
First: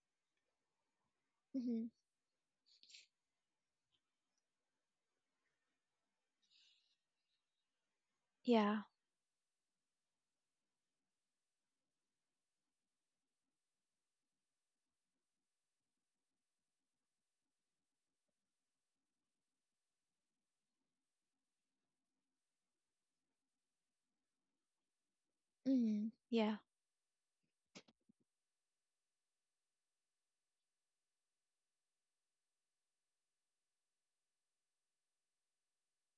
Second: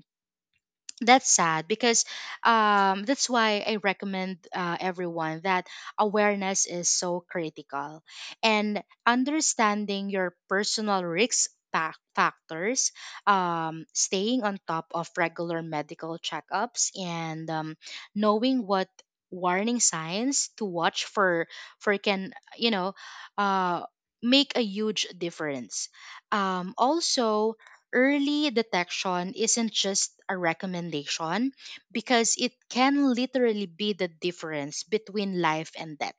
Speaker 2: that's sad.
Speaker 1: Mm-hmm.
Speaker 2: Because um, that's why I recommend uh, everyone that awareness is so critical,
Speaker 1: Yeah.
Speaker 2: and understanding your personal risk fac- factors, um, staying on top of regular medical checkups, and um, knowing what warning signs to watch for for can you know uh, make a huge difference.
Speaker 1: Mm-hmm. Yeah.
Speaker 2: Um, also, early detection isn't just a recommendation, because it can literally be the difference between life and death.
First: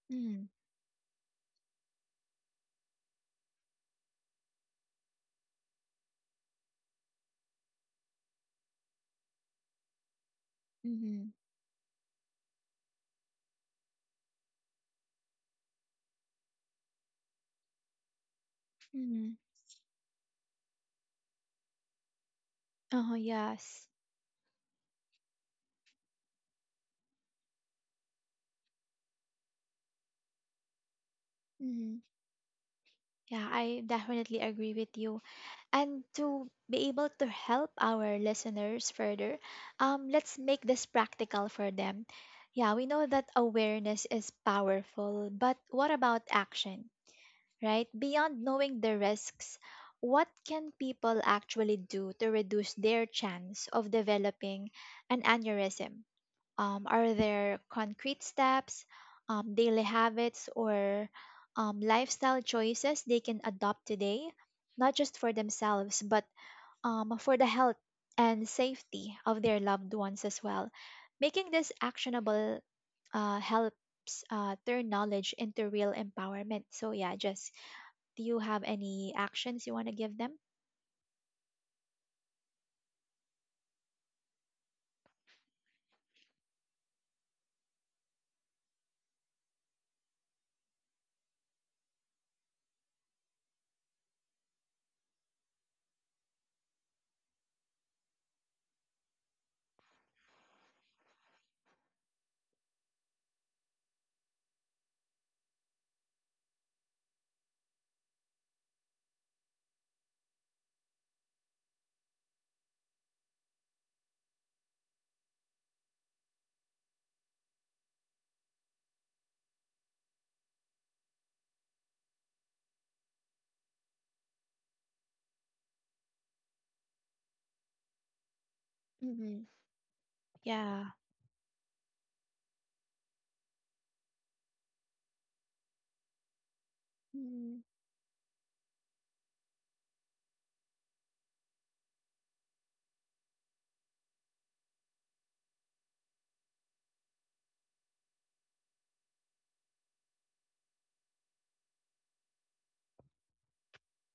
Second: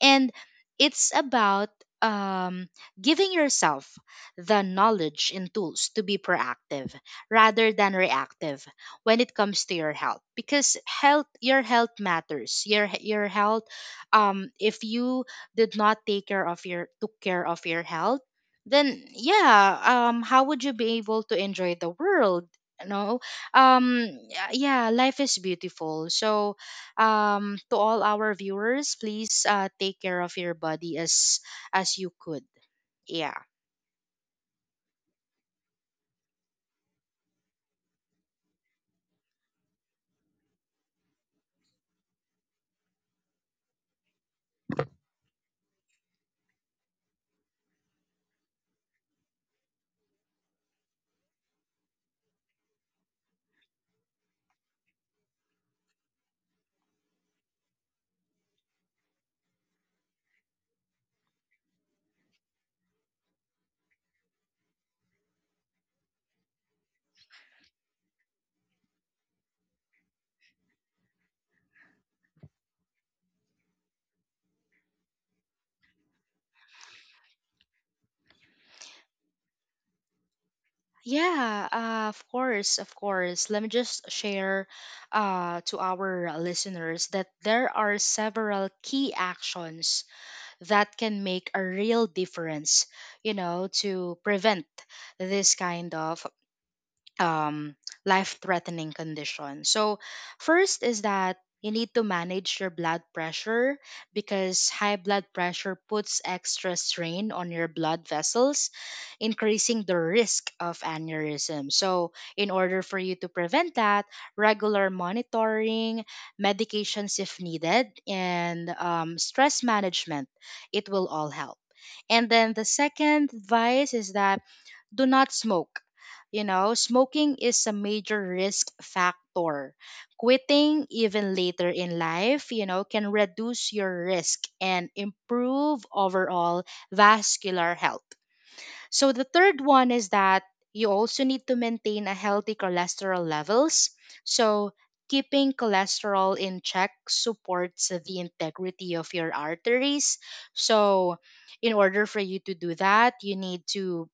Speaker 2: And
Speaker 1: Mm-hmm.
Speaker 2: it's about um, giving yourself the knowledge and tools to be proactive rather than reactive when it comes to your health because health
Speaker 1: Mm-hmm.
Speaker 2: your health matters. Your your health, um if you did not take care of your took care of your health, then
Speaker 1: Mm-hmm.
Speaker 2: yeah. Um how would you be able to enjoy the world, you
Speaker 1: Uh huh.
Speaker 2: know
Speaker 1: Yes.
Speaker 2: um y- yeah? Life is beautiful, so um to all our viewers, please uh take care of your body as
Speaker 1: Mm-hmm.
Speaker 2: as you could. Yeah,
Speaker 1: Yeah, I definitely agree with you. And to be able to help our listeners further, um, let's make this practical for them. Yeah, we know that awareness is powerful, but what about action, right? Beyond knowing the risks, what can people actually do to reduce their chance of developing an aneurysm? Um, are there concrete steps, um, daily habits, or um, lifestyle choices they can adopt today? Not just for themselves, but um, for the health and safety of their loved ones as well. Making this actionable uh, helps uh, turn knowledge into real empowerment. So, yeah, just do you have any actions you want to give them?
Speaker 2: yeah, uh, of course, of course let me just share uh to our listeners that there are several key actions that can make a real difference, you know, to prevent this kind of um, life threatening condition. So, first is that you need to manage your blood pressure because high blood pressure puts extra strain on your blood vessels, increasing the risk of aneurysm. So, in order for you to prevent that, regular monitoring, medications if needed, and um, stress management, it will all help. And then the second advice is that do not smoke. You know, smoking is a major risk
Speaker 1: Mm-hmm.
Speaker 2: factor. Quitting
Speaker 1: Yeah.
Speaker 2: even later in life, you know, can reduce your risk and improve overall
Speaker 1: Mm-hmm.
Speaker 2: vascular health. So the third one is that you also need to maintain a healthy cholesterol levels. So keeping cholesterol in check supports the integrity of your arteries. So in order for you to do that, you need to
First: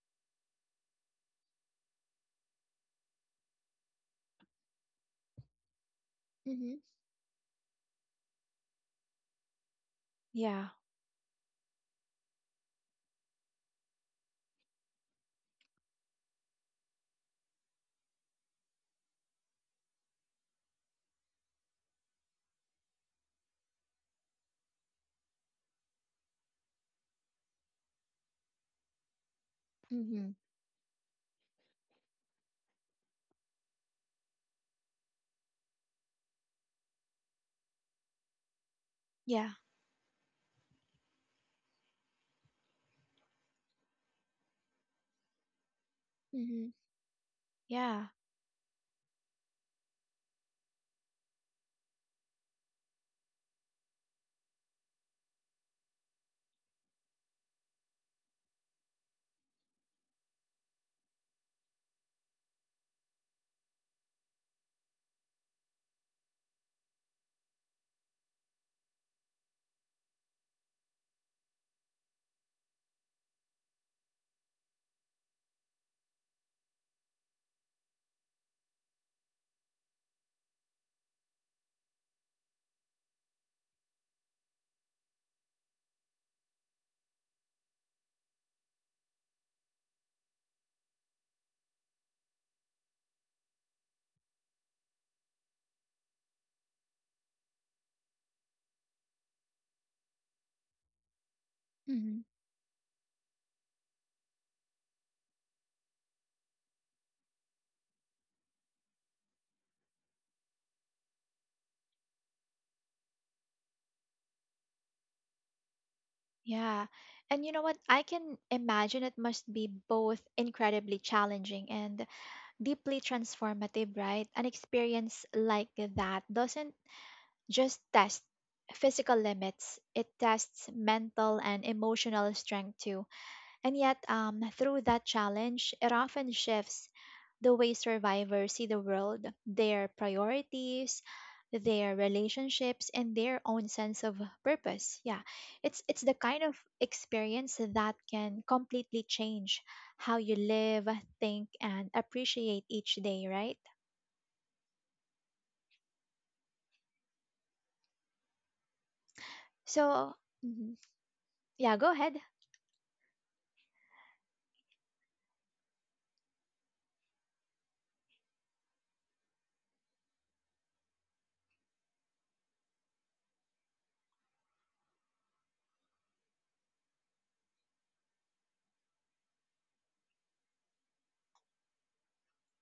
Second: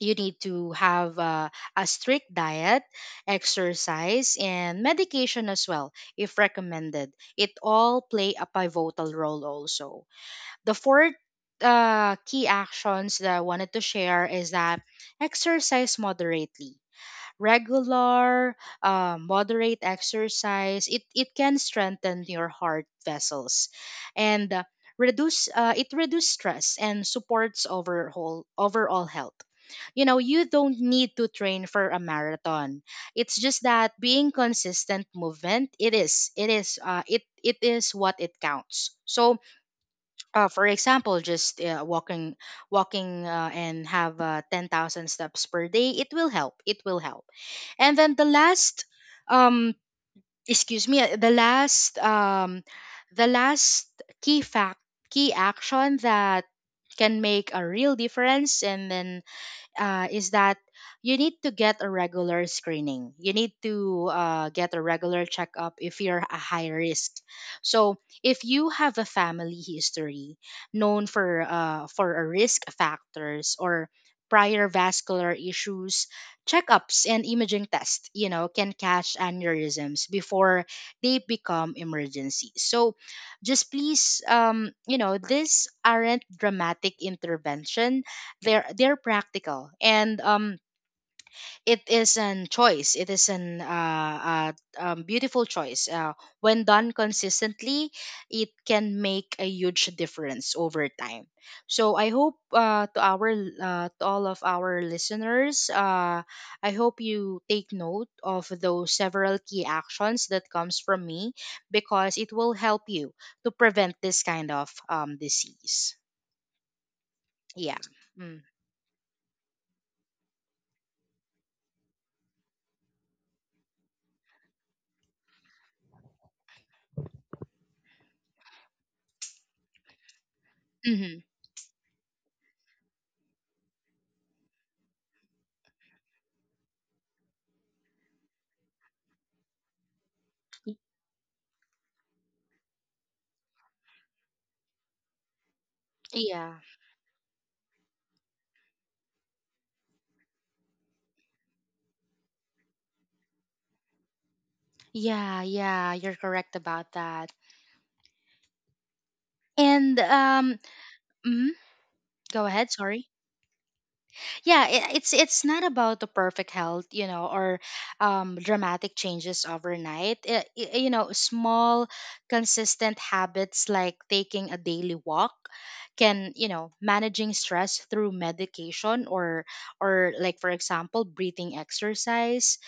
Speaker 2: you need to have uh, a strict diet, exercise, and medication as well, if
Speaker 1: Mm-hmm.
Speaker 2: recommended. It all play a pivotal role also.
Speaker 1: Yeah.
Speaker 2: The fourth uh, key actions that I wanted to share is that exercise moderately regular, um, moderate exercise, it, it can strengthen your heart vessels and uh, reduce uh, it reduces stress and supports overall overall health. You know,
Speaker 1: Mm-hmm.
Speaker 2: you don't need to train for a marathon. It's just that being consistent movement, it is, it is, uh, it it is what it counts. So
Speaker 1: Yeah.
Speaker 2: uh, for example, just uh, walking, walking, uh, and have uh, ten thousand steps per day, it will help.
Speaker 1: Mm-hmm.
Speaker 2: It will help. And
Speaker 1: Yeah.
Speaker 2: then the last, um, excuse me, uh, the last, um, the last key fact, key action that can make a real difference, and then uh, is that you need to get a regular screening. You need to uh, get a regular checkup if you're a high risk. So if you have a family history known for uh, for a risk factors or prior vascular issues, checkups and imaging tests, you know, can catch aneurysms before they become emergencies. So just please, um you know, these aren't dramatic interventions. They're they're practical, and um it is an choice. It is an uh, uh um, beautiful choice, uh, when done consistently it can make a huge difference over time. So I
Speaker 1: Mm-hmm.
Speaker 2: hope, uh, to our uh, to all of our listeners, uh I hope you take note of those several key actions that comes from me because it will help you to prevent this kind of um disease.
Speaker 1: Yeah. And you know
Speaker 2: Yeah.
Speaker 1: what? I
Speaker 2: Mm.
Speaker 1: can imagine it must be both incredibly challenging and deeply transformative, right? An experience like that doesn't just test physical limits. It tests
Speaker 2: Mm-hmm.
Speaker 1: mental and emotional strength too. And yet, um, through that challenge, it often shifts the way survivors see the world, their priorities, their relationships, and their own sense of purpose. Yeah, it's it's the kind
Speaker 2: Yeah.
Speaker 1: of experience that can completely change how you live, think, and appreciate each day. Right.
Speaker 2: Yeah, yeah, you're correct about that. And
Speaker 1: So,
Speaker 2: um,
Speaker 1: mhm.
Speaker 2: mhm,
Speaker 1: Yeah, go ahead.
Speaker 2: go ahead. Sorry. Yeah, it, it's it's not about the perfect health, you know, or um, dramatic changes overnight. I i- you know, small consistent habits like taking a daily walk can, you know, managing stress through medication or or like for example breathing exercise,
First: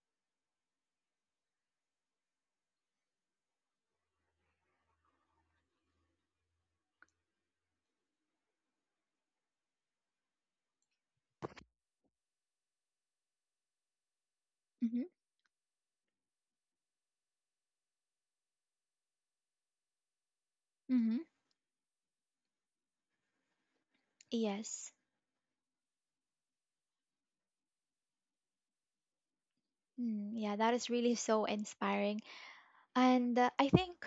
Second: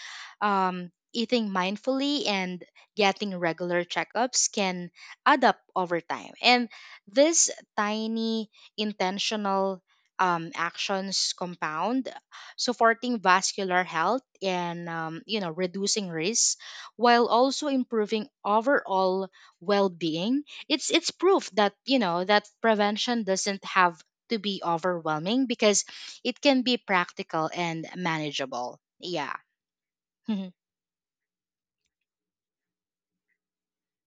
Speaker 2: um, eating mindfully and getting regular checkups can add up over time. And this tiny intentional um, actions compound, supporting vascular health and, um, you know, reducing risk while also improving overall well-being. It's it's
Speaker 1: Hmm.
Speaker 2: proof, that you know, that prevention doesn't have to be
Speaker 1: Yes.
Speaker 2: overwhelming because it can be practical and manageable. Yeah.
Speaker 1: Mm, yeah, that is really so inspiring. And uh, I think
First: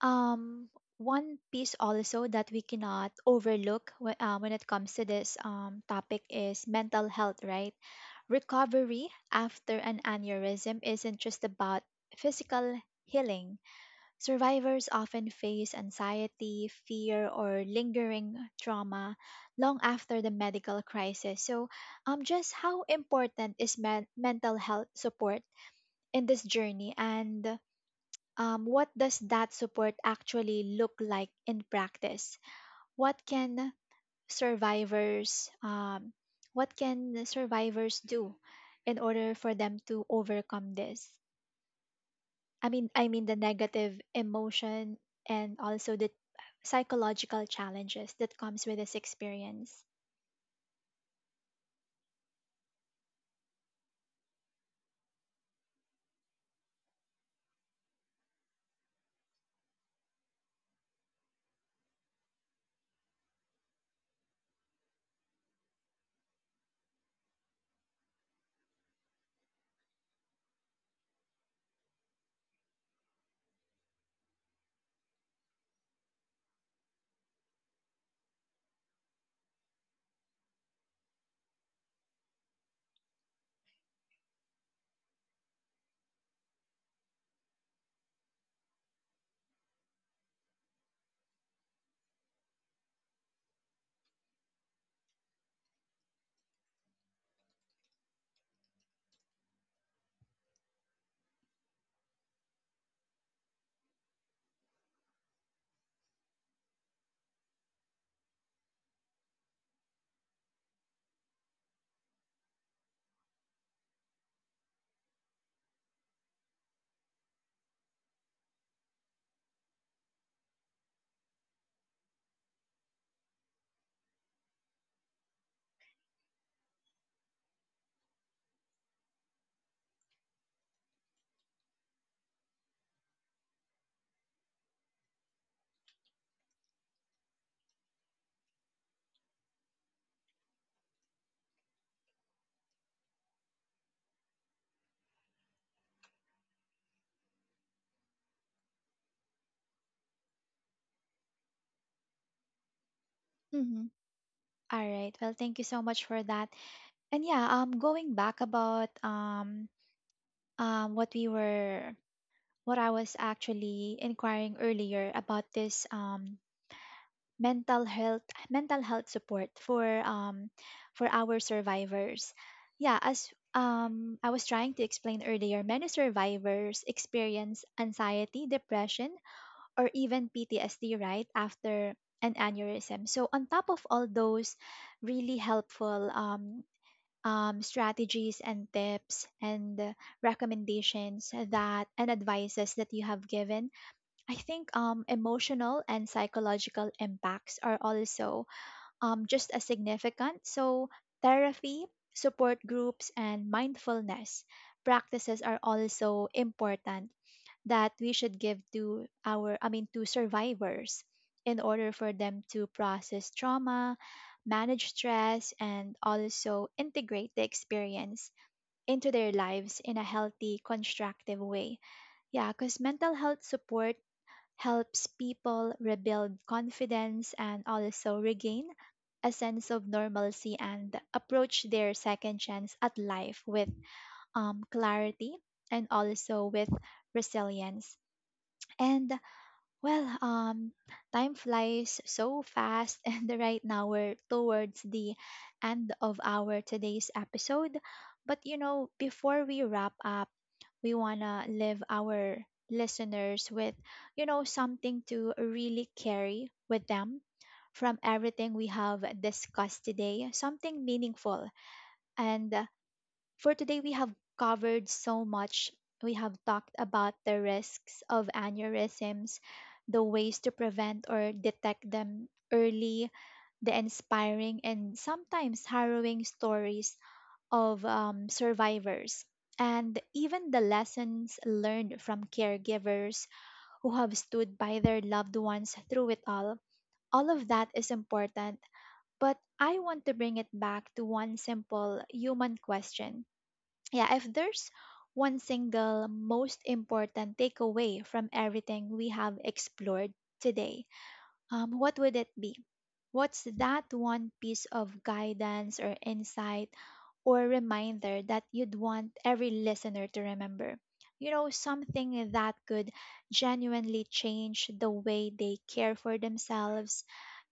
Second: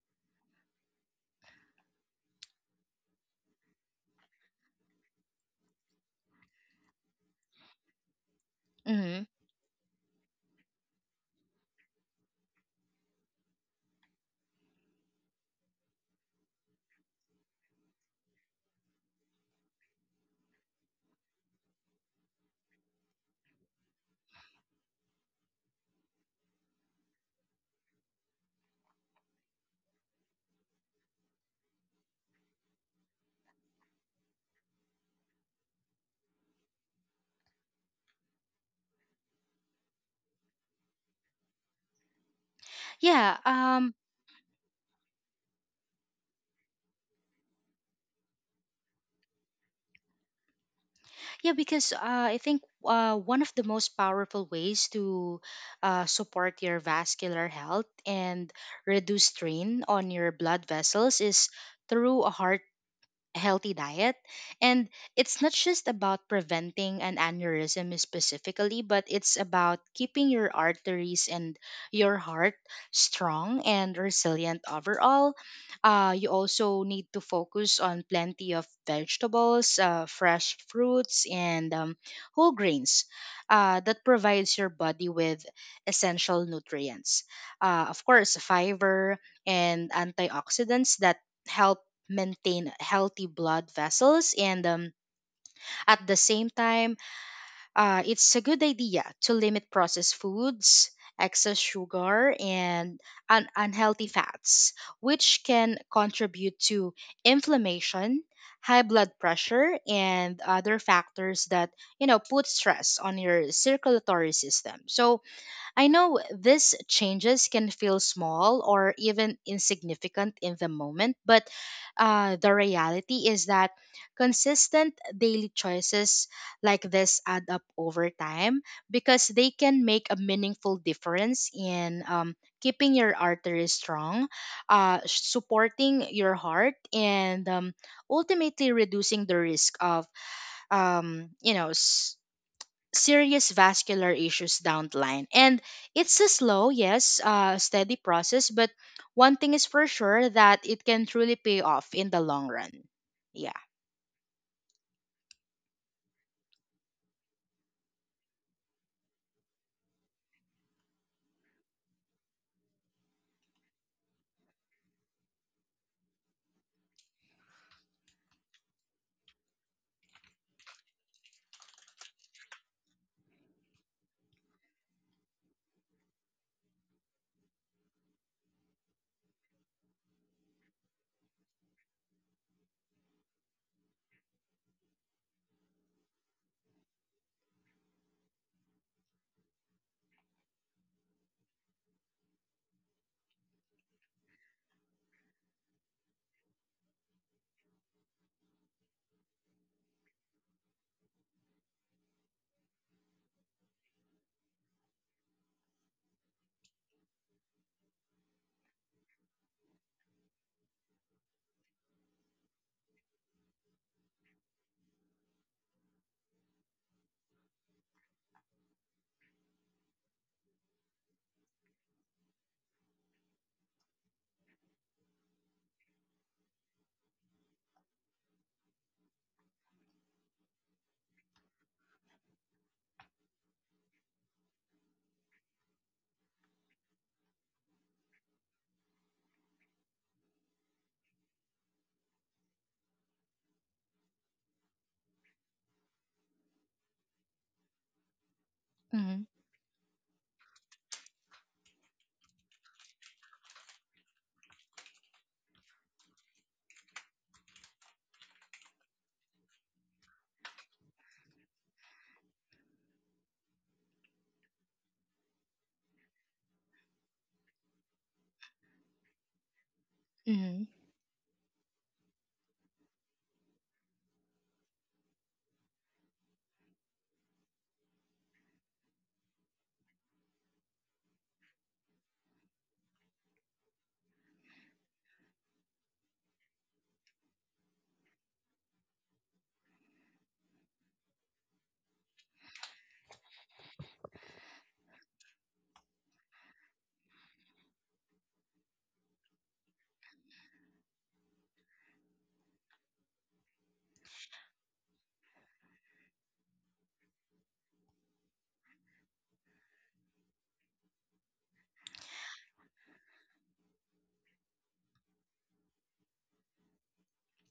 Speaker 1: um, one piece also that we cannot overlook when, uh, when it comes to this um, topic is mental health, right? Recovery
Speaker 2: hmm.
Speaker 1: after an aneurysm isn't just about physical healing. Survivors often face anxiety, fear, or lingering trauma long after the medical crisis. So, um, just how important is men- mental health support in this journey, and um, what does that support actually look like in practice? What can survivors um, what can the survivors do in order for them to overcome this? I mean, I mean
Speaker 2: Yeah.
Speaker 1: the
Speaker 2: Um
Speaker 1: negative emotion and also the psychological challenges that comes with this experience.
Speaker 2: Yeah, because uh, I think uh, one of the most powerful ways to uh, support your vascular health and reduce strain on your blood vessels is through a heart healthy diet. And it's not just about preventing an aneurysm specifically, but it's about keeping your arteries and your heart strong and resilient overall. Uh, you also need to focus on plenty of vegetables, uh, fresh fruits, and um, whole grains uh, that provides your body with essential nutrients. Uh, of course, fiber and antioxidants that help maintain healthy blood vessels, and um, at the same time uh, it's a good idea to limit processed foods, excess sugar and un- unhealthy fats which can contribute to inflammation, high blood pressure and other factors that, you know, put stress on your circulatory system. So I know these changes can feel small or even insignificant in the moment, but uh, the reality is that consistent daily choices like this add up over time because they can make a meaningful difference in, um, keeping your arteries strong, uh, supporting your heart, and um, ultimately reducing the risk of, um, you know, s- serious vascular issues down the line. And it's a slow, yes, uh, steady process, but one thing is for sure that it can truly pay off in the long run. Yeah.
Speaker 1: Mm-hmm. All right. Well, thank you so much for that. And yeah, um, going back about um, um, what we were, what I was actually inquiring earlier about this um mental health, mental health support for um for our survivors. Yeah, as um I was trying to explain earlier, many survivors experience anxiety, depression, or even PTSD right after an aneurysm. So on top of all those really helpful um um, strategies and tips and recommendations that and advices that you have given, I think um, emotional and psychological impacts are also um, just as significant. So, therapy, support groups, and mindfulness practices are also important that we should give to our, I mean, to survivors in order for them to process trauma, manage stress, and also integrate the experience into their lives in a healthy, constructive way. Yeah, because mental health support helps people rebuild confidence and also regain a sense of normalcy and approach their second chance at life with um, clarity and also with resilience. And well, um, time flies so fast, and right now we're towards the end of our today's episode. But you know,
Speaker 2: Mm-hmm.
Speaker 1: before we wrap up, we want to leave our listeners with, you know, something to really carry with them from everything we have discussed today, something meaningful. And uh, for today, we have covered so much. We have talked about the risks of aneurysms, the ways to
Speaker 2: Mm-hmm.
Speaker 1: prevent or detect them early, the inspiring and sometimes harrowing stories of um, survivors, and even the lessons learned from caregivers who have stood by their loved ones through it all. All of that is important, but I want to bring it back to one simple human question. Yeah, if there's one single most important takeaway from everything we have explored today, um, what would it be? What's that one piece of guidance or insight or reminder that you'd want every listener to remember? You know, something that could genuinely change the way they care for themselves,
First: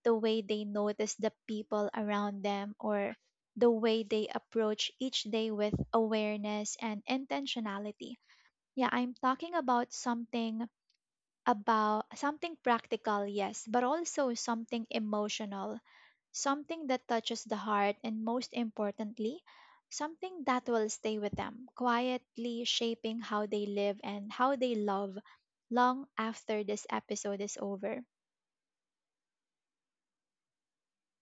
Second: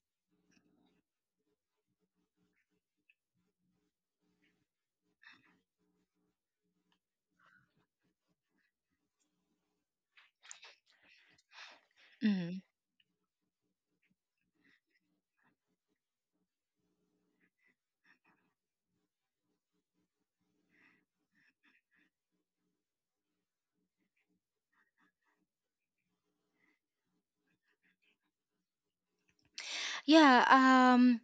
Speaker 1: the way they notice the people around them, or the way they approach each day with awareness and intentionality. Yeah, I'm talking about something about
Speaker 2: Mm-hmm.
Speaker 1: something practical, yes, but also something emotional, something that touches the heart, and most importantly, something that will stay with them, quietly shaping how they live and how they love long after this episode is over.
Speaker 2: Yeah. Um.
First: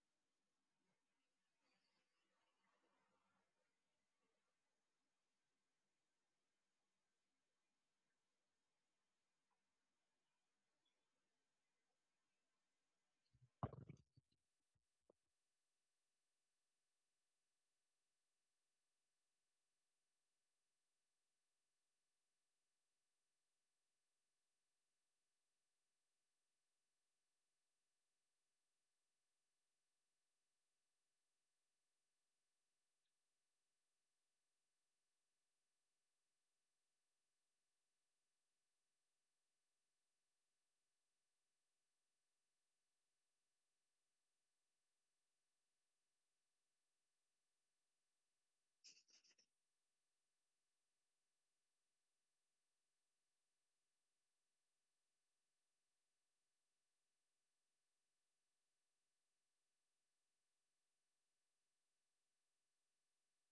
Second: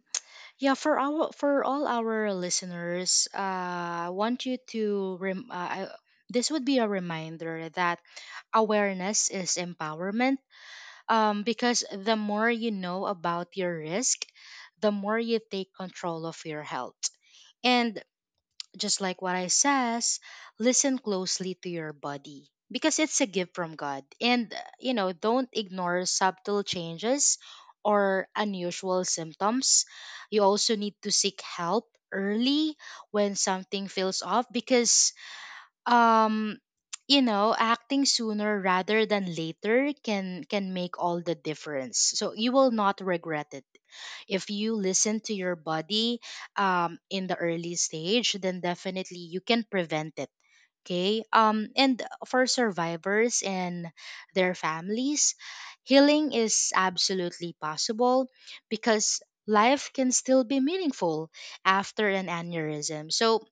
Speaker 2: Yeah. For our for all our listeners, uh, I want you to rem. Uh, I, this would be a reminder that awareness is empowerment, um, because the more you know about your risk, the more you take control of your health. And just like what I says, listen closely to your body because it's a gift from God. And, uh, you know, don't ignore subtle changes or unusual symptoms. You also need to seek help early when something feels off because um you know, acting sooner rather than later can can make all the difference, so you will not regret it. If you listen to your body um in the early stage, then definitely you can prevent it. Okay. Um and for survivors and their families, healing is absolutely possible because life can still be meaningful after an aneurysm. So,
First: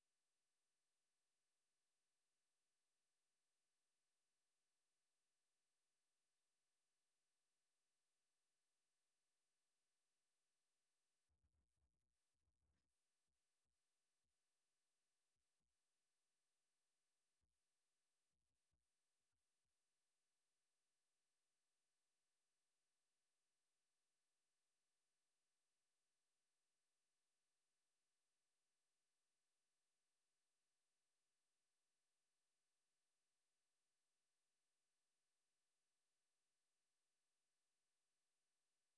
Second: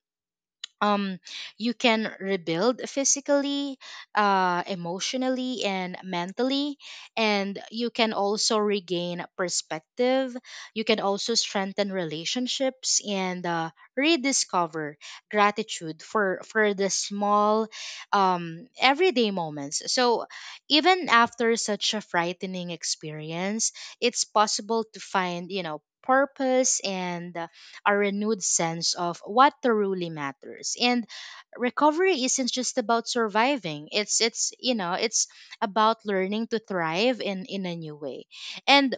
Speaker 2: um, you can rebuild physically, uh, emotionally, and mentally. And you can also regain perspective. You can also strengthen relationships and uh, rediscover gratitude for, for the small, um, everyday moments. So, even after such a frightening experience, it's possible to find, you know, purpose and, uh, a renewed sense of what truly matters. And recovery isn't just about surviving. It's it's You know, it's about learning to thrive in in a new way. And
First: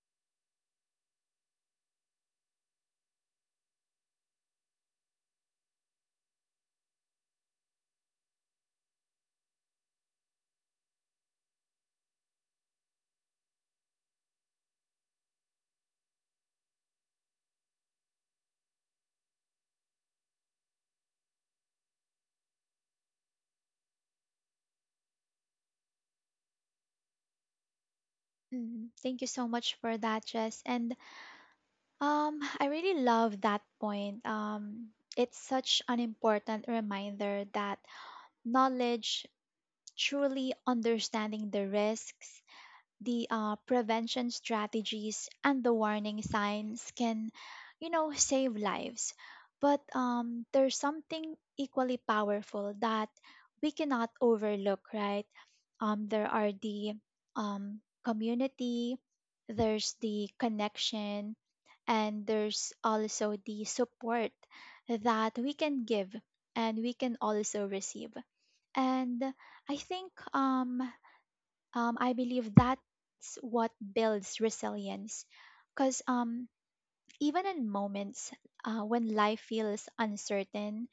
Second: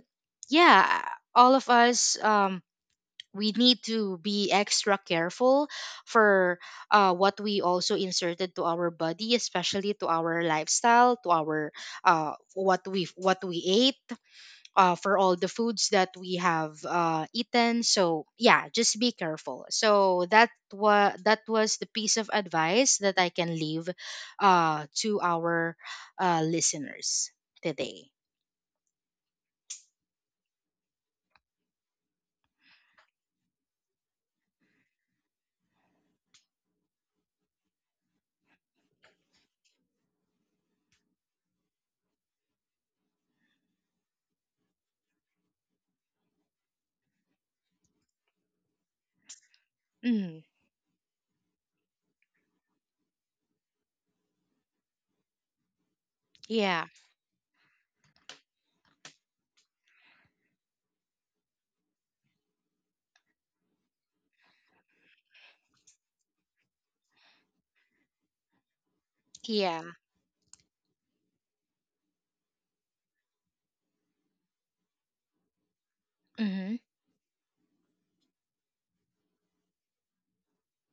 Speaker 2: yeah, all of us, um we need to be extra careful for uh, what we also inserted to our body, especially to our lifestyle, to our uh, what we what we ate, uh, for all the foods that we have uh, eaten. So yeah, just be careful. So that was that was the piece of advice that I can leave uh, to our uh, listeners today.
Speaker 1: Mm, thank you so much for that, Jess. And um, I really love that point. Um, it's such an important reminder that knowledge, truly understanding the risks, the uh, prevention strategies and the warning signs, can you know save lives. But
Speaker 2: Hmm.
Speaker 1: um, there's something equally powerful that we cannot overlook, right? Um, there are
Speaker 2: Yeah,
Speaker 1: the um, community, there's the connection, and there's also the support that we can give and we can also receive. And i
Speaker 2: yeah.
Speaker 1: think um, um, I believe that's what builds resilience. Because um,
Speaker 2: Hmm.
Speaker 1: even in moments uh, when life feels uncertain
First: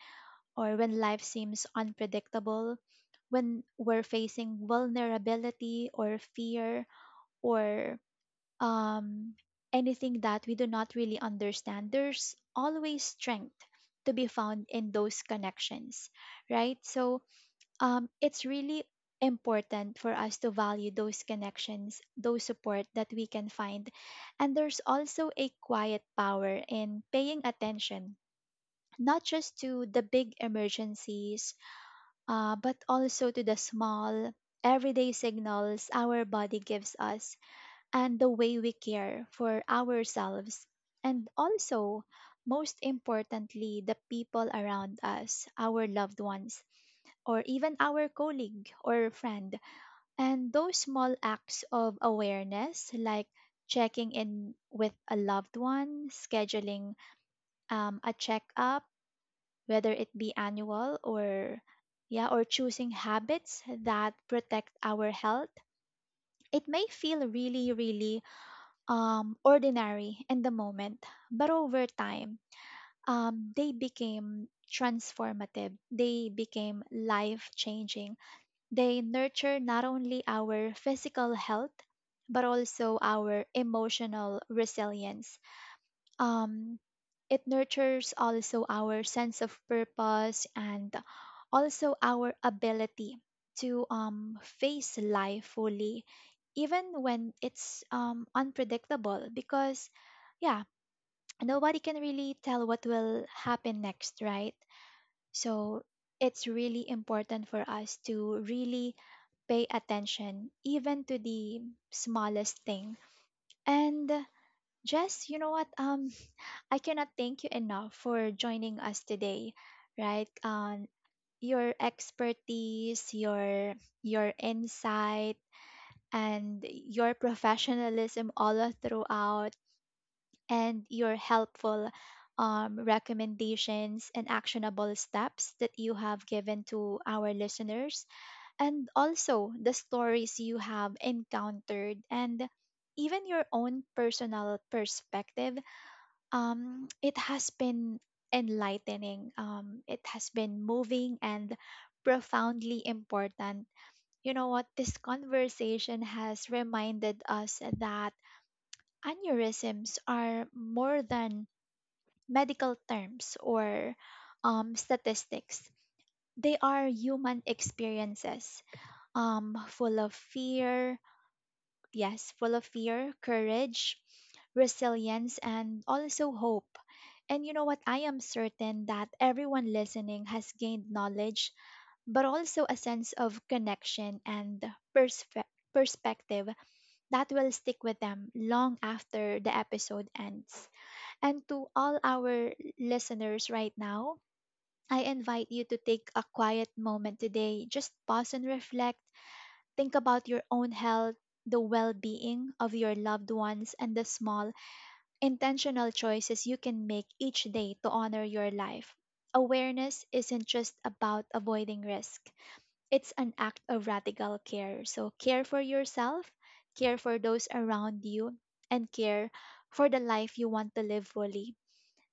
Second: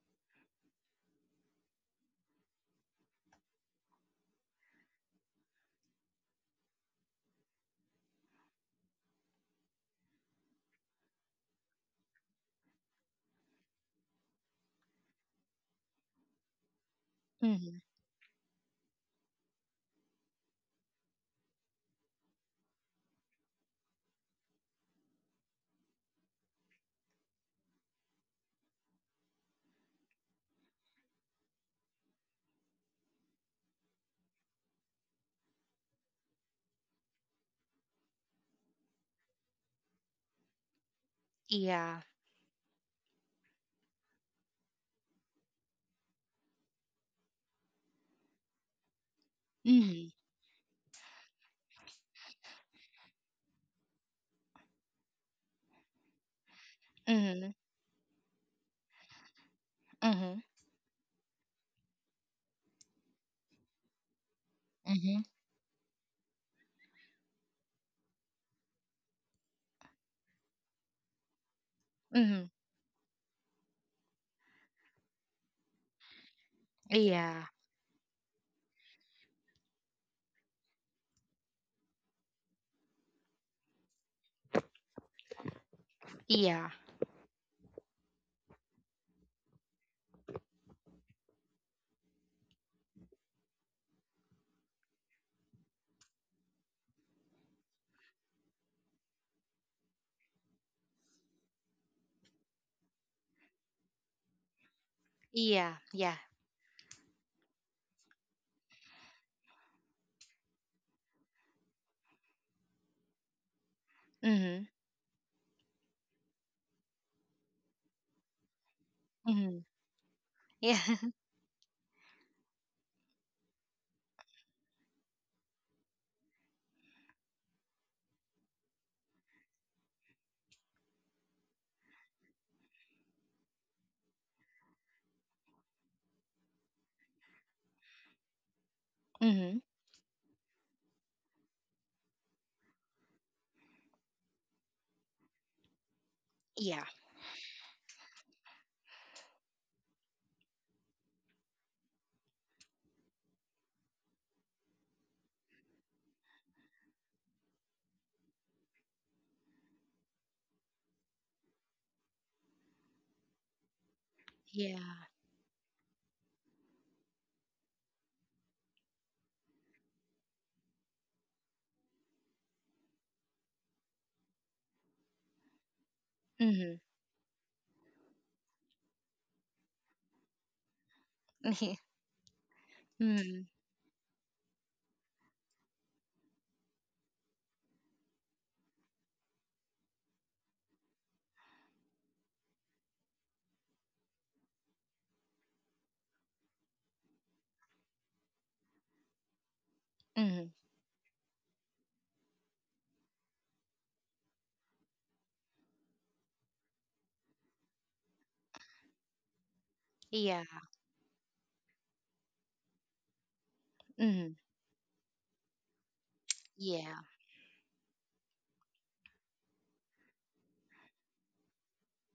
Speaker 1: or when life seems unpredictable, when we're facing vulnerability or fear or um, anything that we do not really understand, there's always strength to be found in those connections, right? So,
Speaker 2: Hmm.
Speaker 1: um, it's really important for us to value those connections, those support that we can find. And there's also a quiet power in paying attention, not just to the big emergencies, uh, but also to the small, everyday signals our body gives us and the way we care for ourselves, and
Speaker 2: Yeah.
Speaker 1: also, most importantly, the people around us, our loved ones, or even our colleague or friend.
Speaker 2: Hmm.
Speaker 1: And those small acts of awareness, like checking in with a loved one, scheduling
Speaker 2: Hmm.
Speaker 1: um, a checkup, whether it
Speaker 2: Hmm.
Speaker 1: be annual or yeah, or choosing habits that protect our
Speaker 2: Hmm.
Speaker 1: health. It may feel really, really um, ordinary in the moment, but over time,
Speaker 2: Hmm.
Speaker 1: um, they became transformative. They became
Speaker 2: Yeah,
Speaker 1: life changing. They nurture not only our physical health, but also our emotional resilience.
Speaker 2: yeah,
Speaker 1: Um, it nurtures also our sense of purpose and also our ability to um, face life fully even when it's um, unpredictable, because yeah, nobody can really tell what will happen next, right?
Speaker 2: yeah,
Speaker 1: So
Speaker 2: yeah.
Speaker 1: it's really important for us to really pay attention even to the smallest thing. And
Speaker 2: Hmm.
Speaker 1: just you know what um, I cannot thank you enough for joining us today,
Speaker 2: Hmm.
Speaker 1: right?
Speaker 2: Yeah.
Speaker 1: Um, your expertise, your your insight, and your professionalism all throughout, and your helpful um, recommendations and actionable steps that you have given to our listeners, and also
Speaker 2: hmm.
Speaker 1: the stories you have encountered, and even your own personal perspective,
Speaker 2: Yeah,
Speaker 1: um, it has been enlightening. Um, it has been moving and profoundly important. You know what? This conversation has reminded us that aneurysms are more than medical terms or um,
Speaker 2: yeah.
Speaker 1: statistics. They are human experiences um, full of fear. Yes, full of fear, courage, resilience, and also hope.
Speaker 2: Hmm.
Speaker 1: And you know what? I am certain that everyone listening has gained knowledge,
Speaker 2: Hmm.
Speaker 1: but also a sense of connection and perspe- perspective that will stick with them long after the episode ends. And to all our listeners right now, I invite you to take a quiet moment today. Just pause and reflect. Think about your
Speaker 2: Hmm.
Speaker 1: own health, the well being of your loved ones, and the small, intentional choices you can make each day to honor your life. Awareness
Speaker 2: yeah.
Speaker 1: isn't just about avoiding risk, it's an act of
Speaker 2: Hmm.
Speaker 1: radical care. So, care for yourself,
Speaker 2: Yeah.
Speaker 1: care for those around you, and care for the life you want to live fully.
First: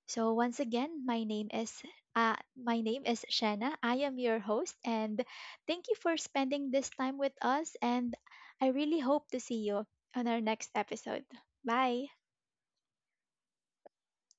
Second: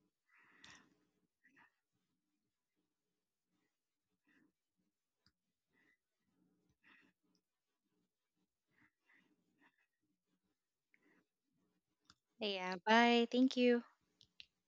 Speaker 1: So once again, my name is uh, my name is Shanna. I am your host, and thank you for spending this time with us. And I really hope to see you on our next episode. Bye.
Speaker 2: Yeah, bye. Thank you.